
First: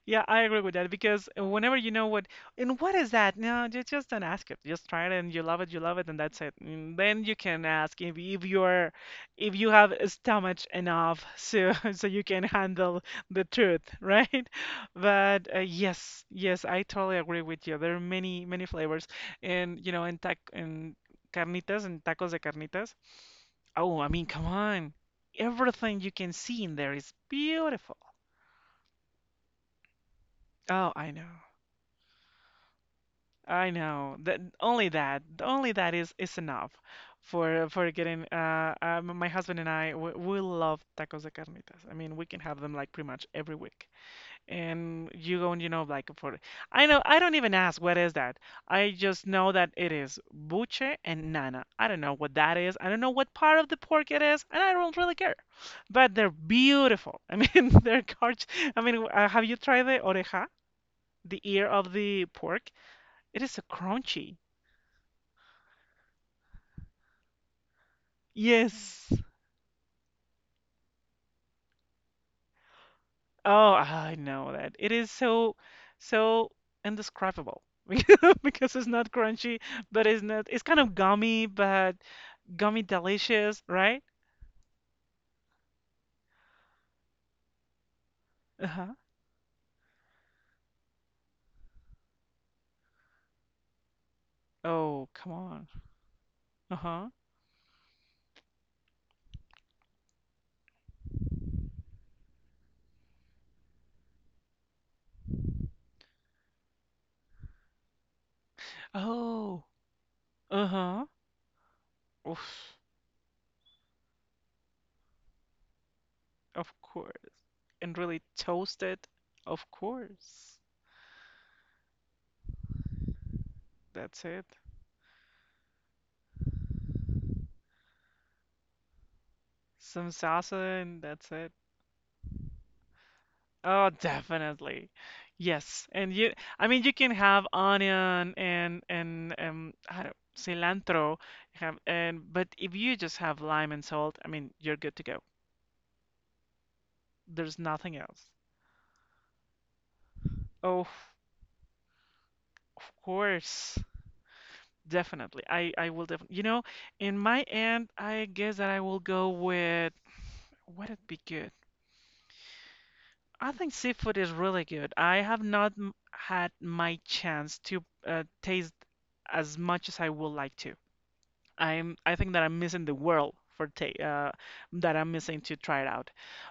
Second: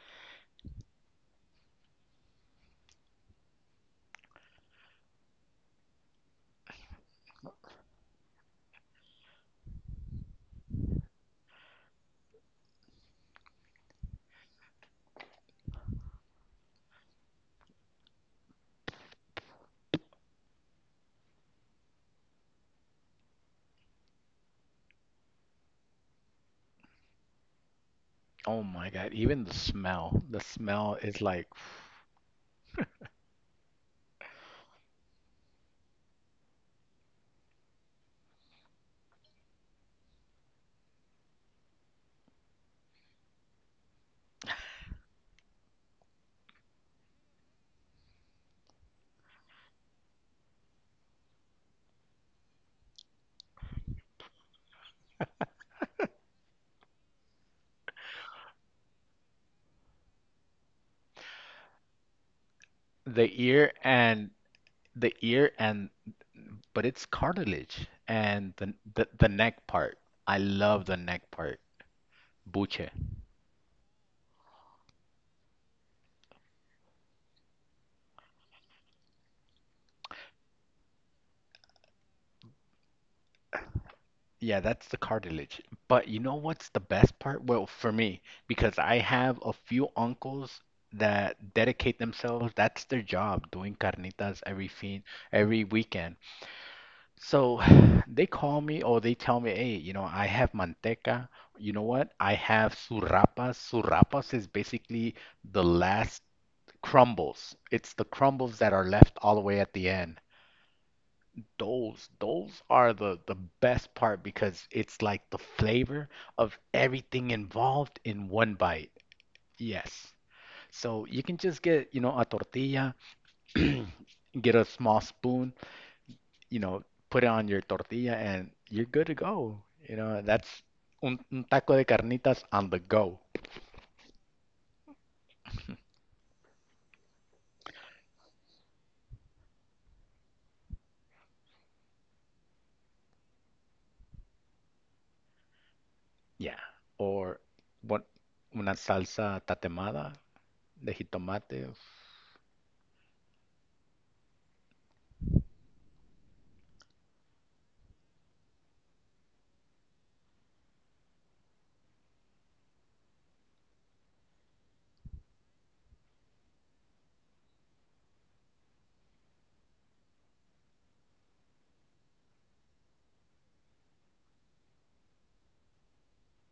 A: Yeah, I agree with that, because whenever you know what and what is that? No, just don't ask it. Just try it and you love it, and that's it. And then you can ask if you're, if you have a stomach enough so [LAUGHS] so you can handle the truth, right? [LAUGHS] But yes, yes, I totally agree with you. There are many many flavors, and you know, in carnitas and tacos de carnitas. Oh, I mean, come on. Everything you can see in there is beautiful.
B: oh my God, even the smell. The
A: Oh,
B: smell
A: I
B: is
A: know.
B: like
A: I know that only that is enough for getting my husband and I we love tacos de carnitas. I mean, we can have them like pretty much every week. And you go and you know like for I know I don't even ask what is that. I just know that it is buche and nana. I don't know what that is. I don't know what part of the pork it is, and I don't really care. But they're beautiful. I mean, [LAUGHS] they're gorgeous. I mean, have you tried the oreja, the ear of the pork?
B: [SIGHS] the
A: It is so
B: ear and
A: crunchy.
B: the ear, and but it's cartilage and
A: Yes.
B: the neck part. I love the neck part. Buche.
A: Oh, I know that. It is so so indescribable [LAUGHS] because it's not crunchy, but it's not it's kind of gummy, but gummy delicious, right?
B: Yeah, that's the cartilage. But you know what's the best part? Well, for me, because
A: Uh-huh.
B: I have a few uncles that dedicate themselves, that's their job, doing carnitas
A: Oh, come
B: every
A: on.
B: weekend.
A: Uh-huh.
B: So [SIGHS] they call me or they tell me, hey, you know, I have manteca. You know what? I have surapas. Surapas is basically the last crumbles. It's the crumbles that are left all the way
A: Oh,
B: at the end.
A: uh-huh.
B: Those
A: Oof,
B: are the best part because it's like the flavor of
A: of
B: everything
A: course. And
B: involved
A: really
B: in one bite.
A: toasted, of
B: Yes.
A: course.
B: So you can just get, you know, a tortilla,
A: That's
B: [CLEARS THROAT]
A: it.
B: get a small spoon, you know, put it on your tortilla and you're good to go. You
A: Some
B: know, that's
A: salsa and
B: un,
A: that's
B: un
A: it.
B: taco de carnitas on the go.
A: Oh, definitely. Yes. And you, I mean, you can have onion and I don't, cilantro, you have and but if you just have lime and salt, I mean, you're good to go.
B: Yeah. Or
A: There's nothing
B: what
A: else.
B: una salsa tatemada
A: Oh,
B: de jitomate,
A: of course. Definitely. I will definitely. You know, in my end, I guess that I will go with what would be good. I think seafood is really good. I have not had my chance to taste as much as I would like to. I think that I'm missing the world for take that I'm missing to try it out.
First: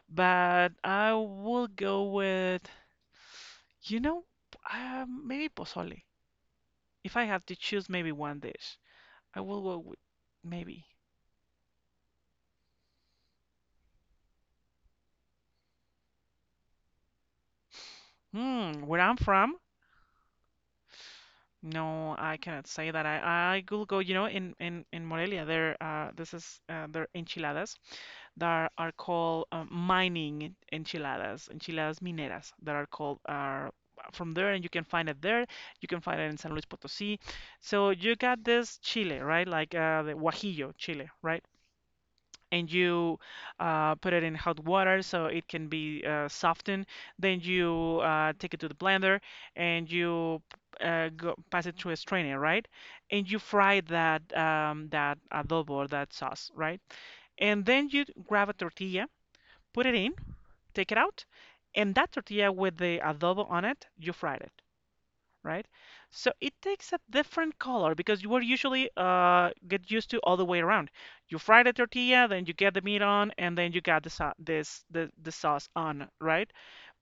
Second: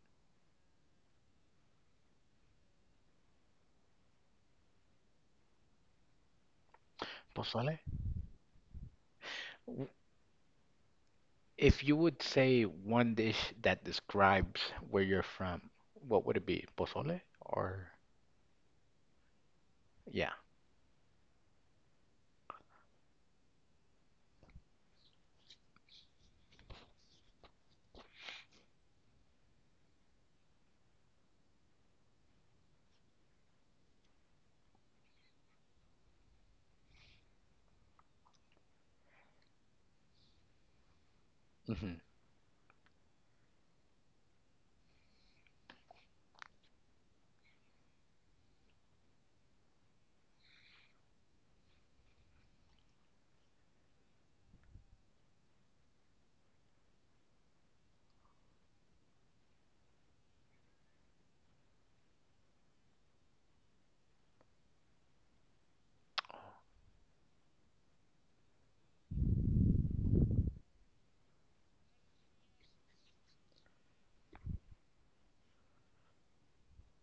A: But I will go with you know maybe pozole. If I have to
B: pozole.
A: choose maybe one dish, I will go
B: W-
A: with maybe.
B: If you would say one dish that describes where you're from, what would it be? Pozole or
A: Hmm, where I'm from?
B: yeah.
A: No, I cannot say that. I will go. You know, in Morelia, there this is their enchiladas. That are called mining enchiladas, enchiladas mineras that are called are from there, and you can find it there. You can find it in San Luis Potosí. So you got this chile, right? Like the guajillo chile, right?
B: Hmm.
A: And you put it in hot water so it can be softened. Then you take it to the blender and you pass it through a strainer, right? And you fry that that adobo or that sauce, right? And then you grab a tortilla, put it in, take it out, and that tortilla with the adobo on it, you fried it, right? So it takes a different color because you were usually get used to all the way around. You fry the tortilla, then you get the meat on, and then you got the the sauce on, right?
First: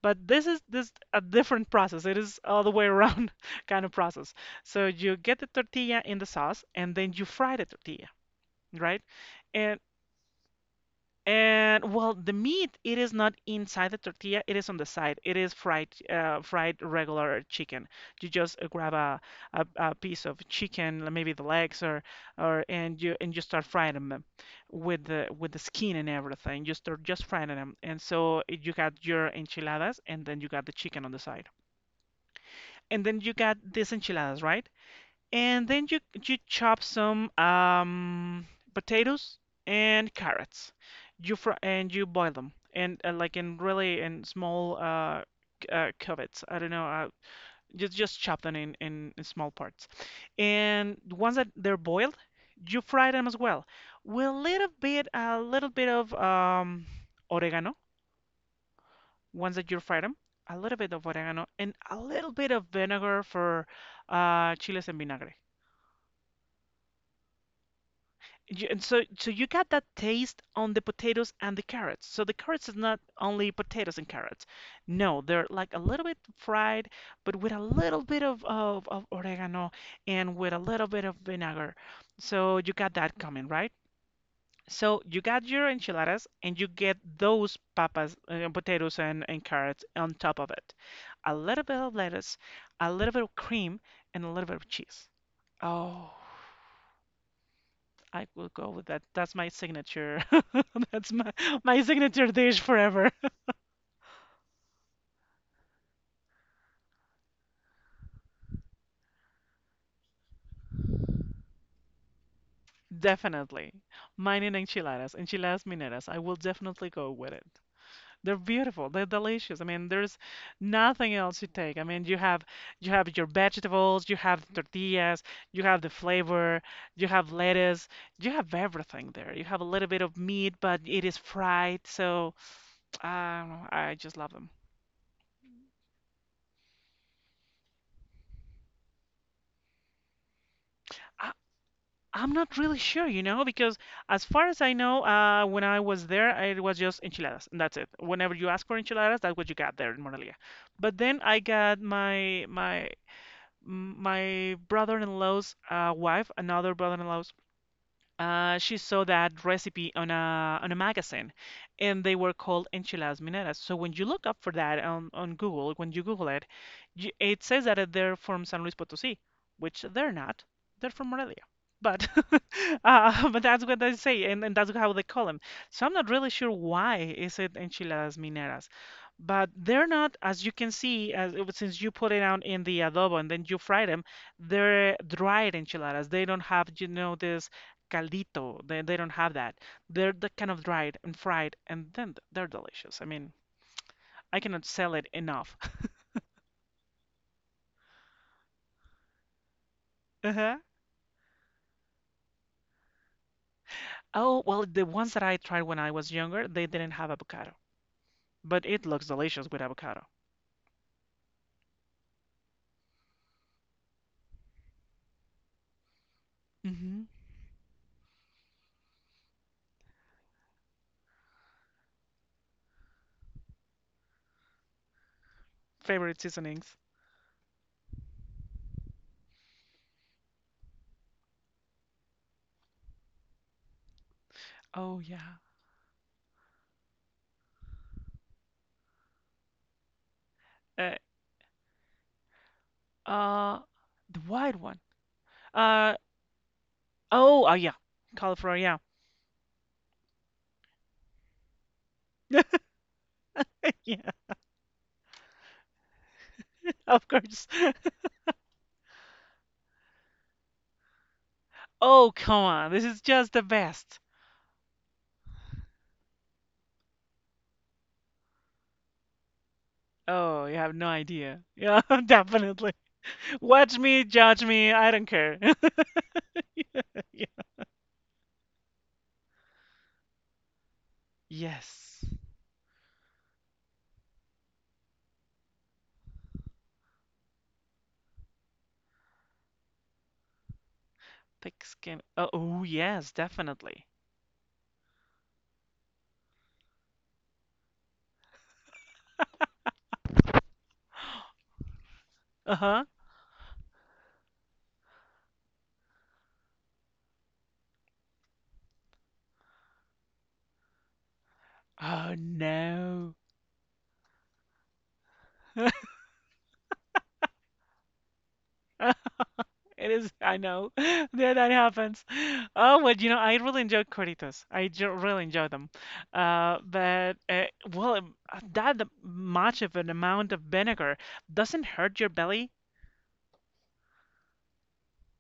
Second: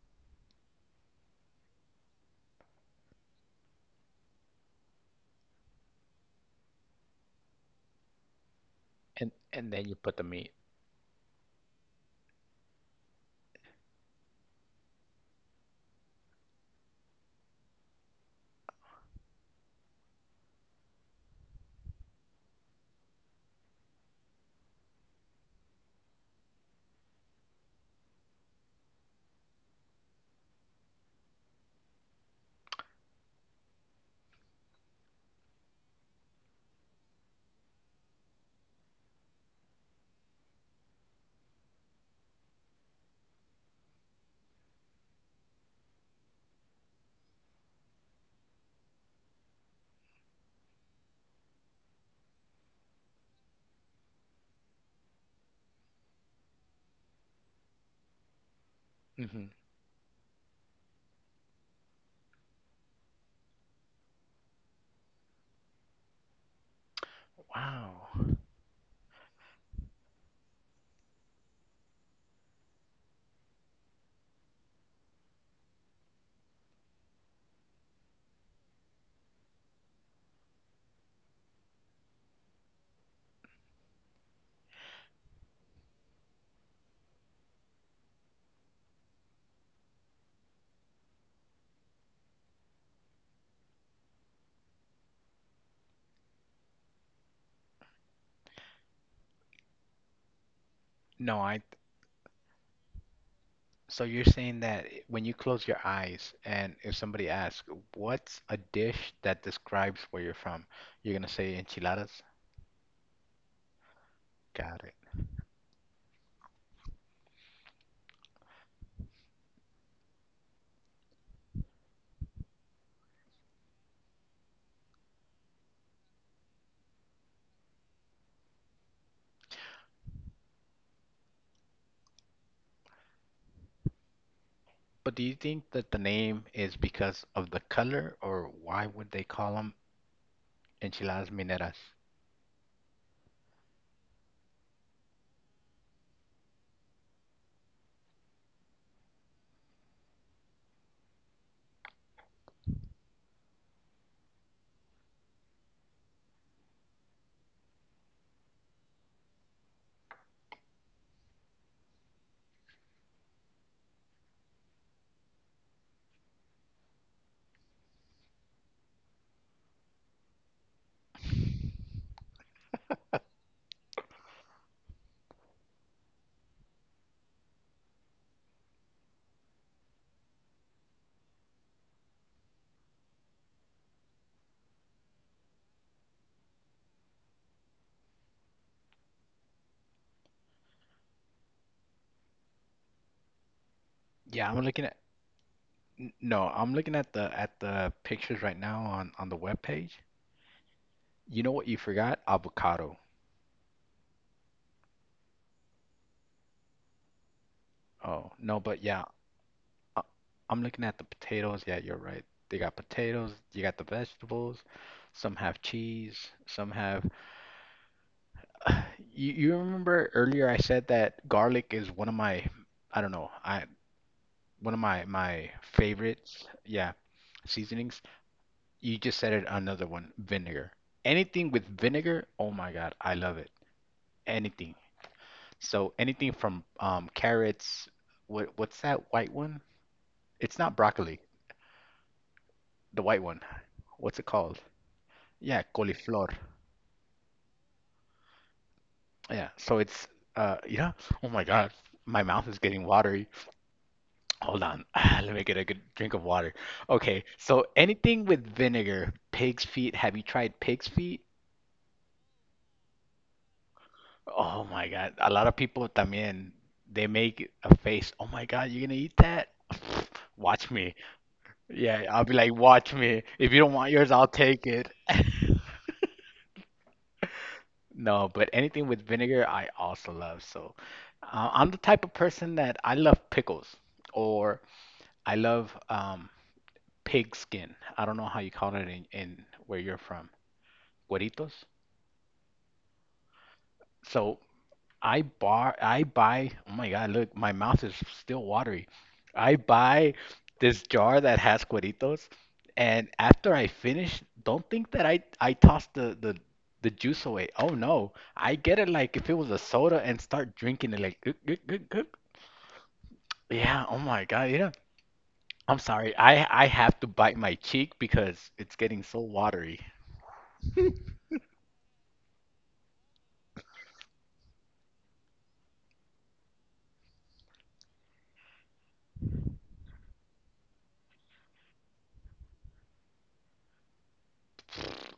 A: But this is this a different process. It is all the way around [LAUGHS] kind of process. So you get the tortilla in the sauce, and then you fry the tortilla, right?
B: And
A: And
B: then you put the meat.
A: and well, the meat, it is not inside the tortilla, it is on the side. It is fried, fried regular chicken. You just grab a piece of chicken, maybe the legs or and you start frying them with the skin and everything. You start just frying them. And so you got your enchiladas and then you got the chicken on the side. And then you got these enchiladas, right? And then you chop some potatoes and carrots. You boil them and like in really in small cubits. I don't know. Just chop them in small parts. And once that they're boiled, you fry them as well with a little bit of oregano.
B: Hmm.
A: Once that you fry them, a little bit of oregano and a little bit of vinegar for chiles en vinagre.
B: Wow.
A: So you got that taste on the potatoes and the carrots. So the carrots is not only potatoes and carrots. No, they're like a little bit fried, but with a little bit of oregano and with a little bit of vinegar. So you got that coming, right? So you got your enchiladas and you get those papas, potatoes and carrots on top of it. A little bit of lettuce, a little bit of cream, and a little bit of cheese. Oh, I will go with that. That's my signature. [LAUGHS] That's my
B: No, I
A: my signature dish forever.
B: so you're saying that when you close your eyes and if somebody asks, what's a dish that describes where you're from? You're gonna say enchiladas?
A: [LAUGHS] Definitely. Mine in
B: Got it.
A: enchiladas, enchiladas mineras. I will definitely go with it. They're beautiful. They're delicious. I mean, there's nothing else you take. I mean, you have your vegetables, you have the tortillas, you have the flavor, you have lettuce, you have everything there. You have a little bit of meat, but it is fried, so I I just love them.
B: But do you think that the name is because of the color or why would they call them enchiladas
A: I
B: mineras?
A: I'm not really sure, you know, because as far as I know, when I was there, it was just enchiladas, and that's it. Whenever you ask for enchiladas, that's what you got there in Morelia. But then I got my brother-in-law's wife, another brother-in-law's she saw that recipe on a magazine, and they were called enchiladas mineras. So when you look up for that on Google, when you Google it, you, it says that they're from San Luis Potosí, which they're not. They're from Morelia. But [LAUGHS] but that's what they say, and that's how they call them. So I'm not really sure why is it enchiladas mineras, but they're not, as you can see, as since you put it out in the adobo and then you fry them, they're dried enchiladas. They don't have, you know, this caldito. They don't have that. They're the kind of dried and fried, and then they're delicious. I mean, I
B: Yeah, I'm
A: cannot
B: looking
A: sell
B: at
A: it enough. [LAUGHS]
B: n- no, I'm looking at the pictures right now on the web page.
A: Uh-huh.
B: You know what you forgot? Avocado.
A: Oh, well, the ones that I tried when I was younger, they didn't have avocado,
B: Oh, no,
A: but
B: but
A: it
B: yeah,
A: looks delicious with
B: uh,
A: avocado.
B: I'm looking at the potatoes. Yeah, you're right. They got potatoes, you got the vegetables, some have cheese, some
A: Hmm.
B: have [SIGHS] you remember earlier I said that garlic is one of my I don't know, I one of my my
A: Favorite
B: favorites.
A: seasonings.
B: Yeah, seasonings. You just said it another one, vinegar. Anything with vinegar, oh my God, I love it. Anything.
A: Oh yeah.
B: So anything from carrots, what's that white one? It's not
A: Uh,
B: broccoli, the white one.
A: uh,
B: What's
A: the
B: it
A: white
B: called?
A: one.
B: Yeah,
A: Uh,
B: cauliflower.
A: oh, yeah. Cauliflower. Yeah.
B: Yeah, so it's yeah. Oh my God, my mouth
A: [LAUGHS]
B: is getting watery.
A: Yeah,
B: Hold on, [SIGHS] let me get a good drink of water.
A: of
B: Okay,
A: course.
B: so anything with vinegar, pig's feet. Have you tried pig's feet?
A: Oh, come on. This is just the best.
B: Oh my God, a lot of people también they make a face. Oh my God, you're gonna eat that? [SIGHS] [SNIFFS]
A: Oh, you
B: Watch
A: have no
B: me.
A: idea. Yeah,
B: Yeah,
A: [LAUGHS]
B: I'll be like,
A: definitely.
B: watch me. If you don't
A: Watch
B: want
A: me,
B: yours, I'll
A: judge
B: take
A: me,
B: it.
A: I don't care. [LAUGHS] Yeah.
B: No, but anything with vinegar, I also love. So, I'm the
A: Yes.
B: type of person that I love pickles, or I love pig skin. I don't know how you call it in where you're from,
A: Thick
B: gueritos.
A: skin. Oh, oh, yes, definitely.
B: So I buy oh my God, look, my mouth is still watery. I buy this jar that has cueritos
A: Uh-huh.
B: and after I finish, don't think that I toss the juice away. Oh no, I get it like if it was a soda and start drinking it like "Gug, gug, gug, gug."
A: Oh no.
B: Yeah, oh my God, yeah. I'm
A: [LAUGHS]
B: sorry. I have to bite my cheek because it's getting so watery.
A: It is, I know. [LAUGHS] Yeah, that happens. Oh, well, you know, I really enjoy Corritos. I jo- really enjoy them. Uh, but, uh, that much of an amount of vinegar doesn't hurt your belly.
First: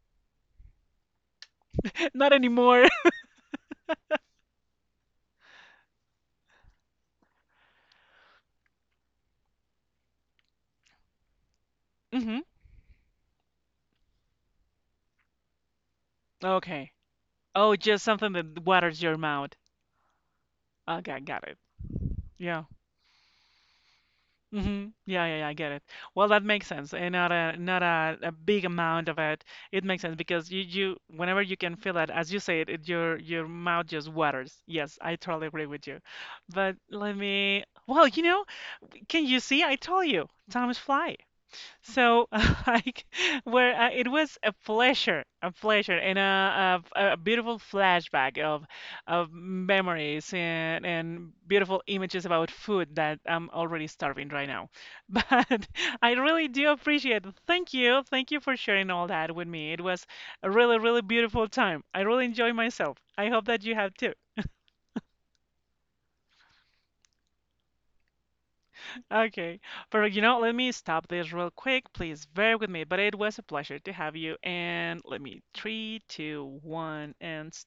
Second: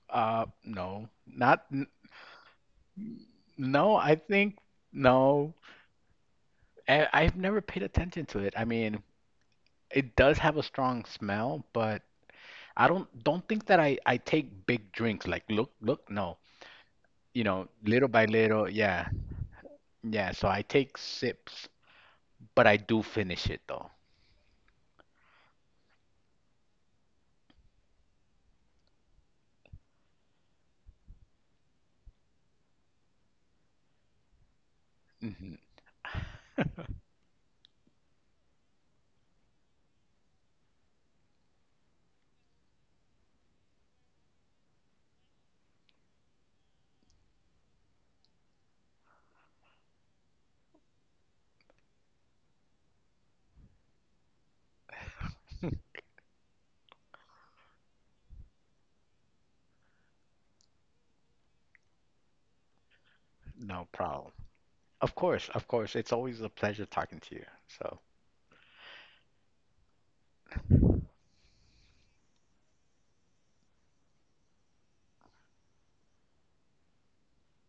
B: No, not n-
A: [LAUGHS] Not anymore.
B: No. I think no. I've never paid attention to it. I mean, it does have a strong smell, but
A: [LAUGHS] Hmm.
B: I don't think that I take big drinks like look look no.
A: Okay.
B: You know,
A: Oh, just
B: little by
A: something that
B: little, yeah.
A: waters your mouth.
B: Yeah, so I take
A: Okay, got it.
B: sips,
A: Yeah.
B: but I do finish it though.
A: Hmm. Yeah, yeah, yeah, I get it. Well, that makes sense. And not a big amount of it. It makes sense because you whenever you can feel it, as you said, it, your mouth just waters. Yes, I totally
B: Hmm.
A: agree with you. But let me. Well, you know, can you see? I told you, time is fly. So, [LAUGHS] like, where it was a pleasure, and a beautiful flashback of memories and beautiful images about food that I'm already starving right now. [LAUGHS] But I really do appreciate it. Thank you. Thank you for sharing all that with me. It was a really, really beautiful time. I really enjoyed myself. I hope that you
B: No
A: have too.
B: problem. Of course, of course. It's always a pleasure talking to you. So
A: Okay. But you know, let me stop this real quick. Please bear with me. But it was a pleasure to have you. And let me, three, two, one, and stop.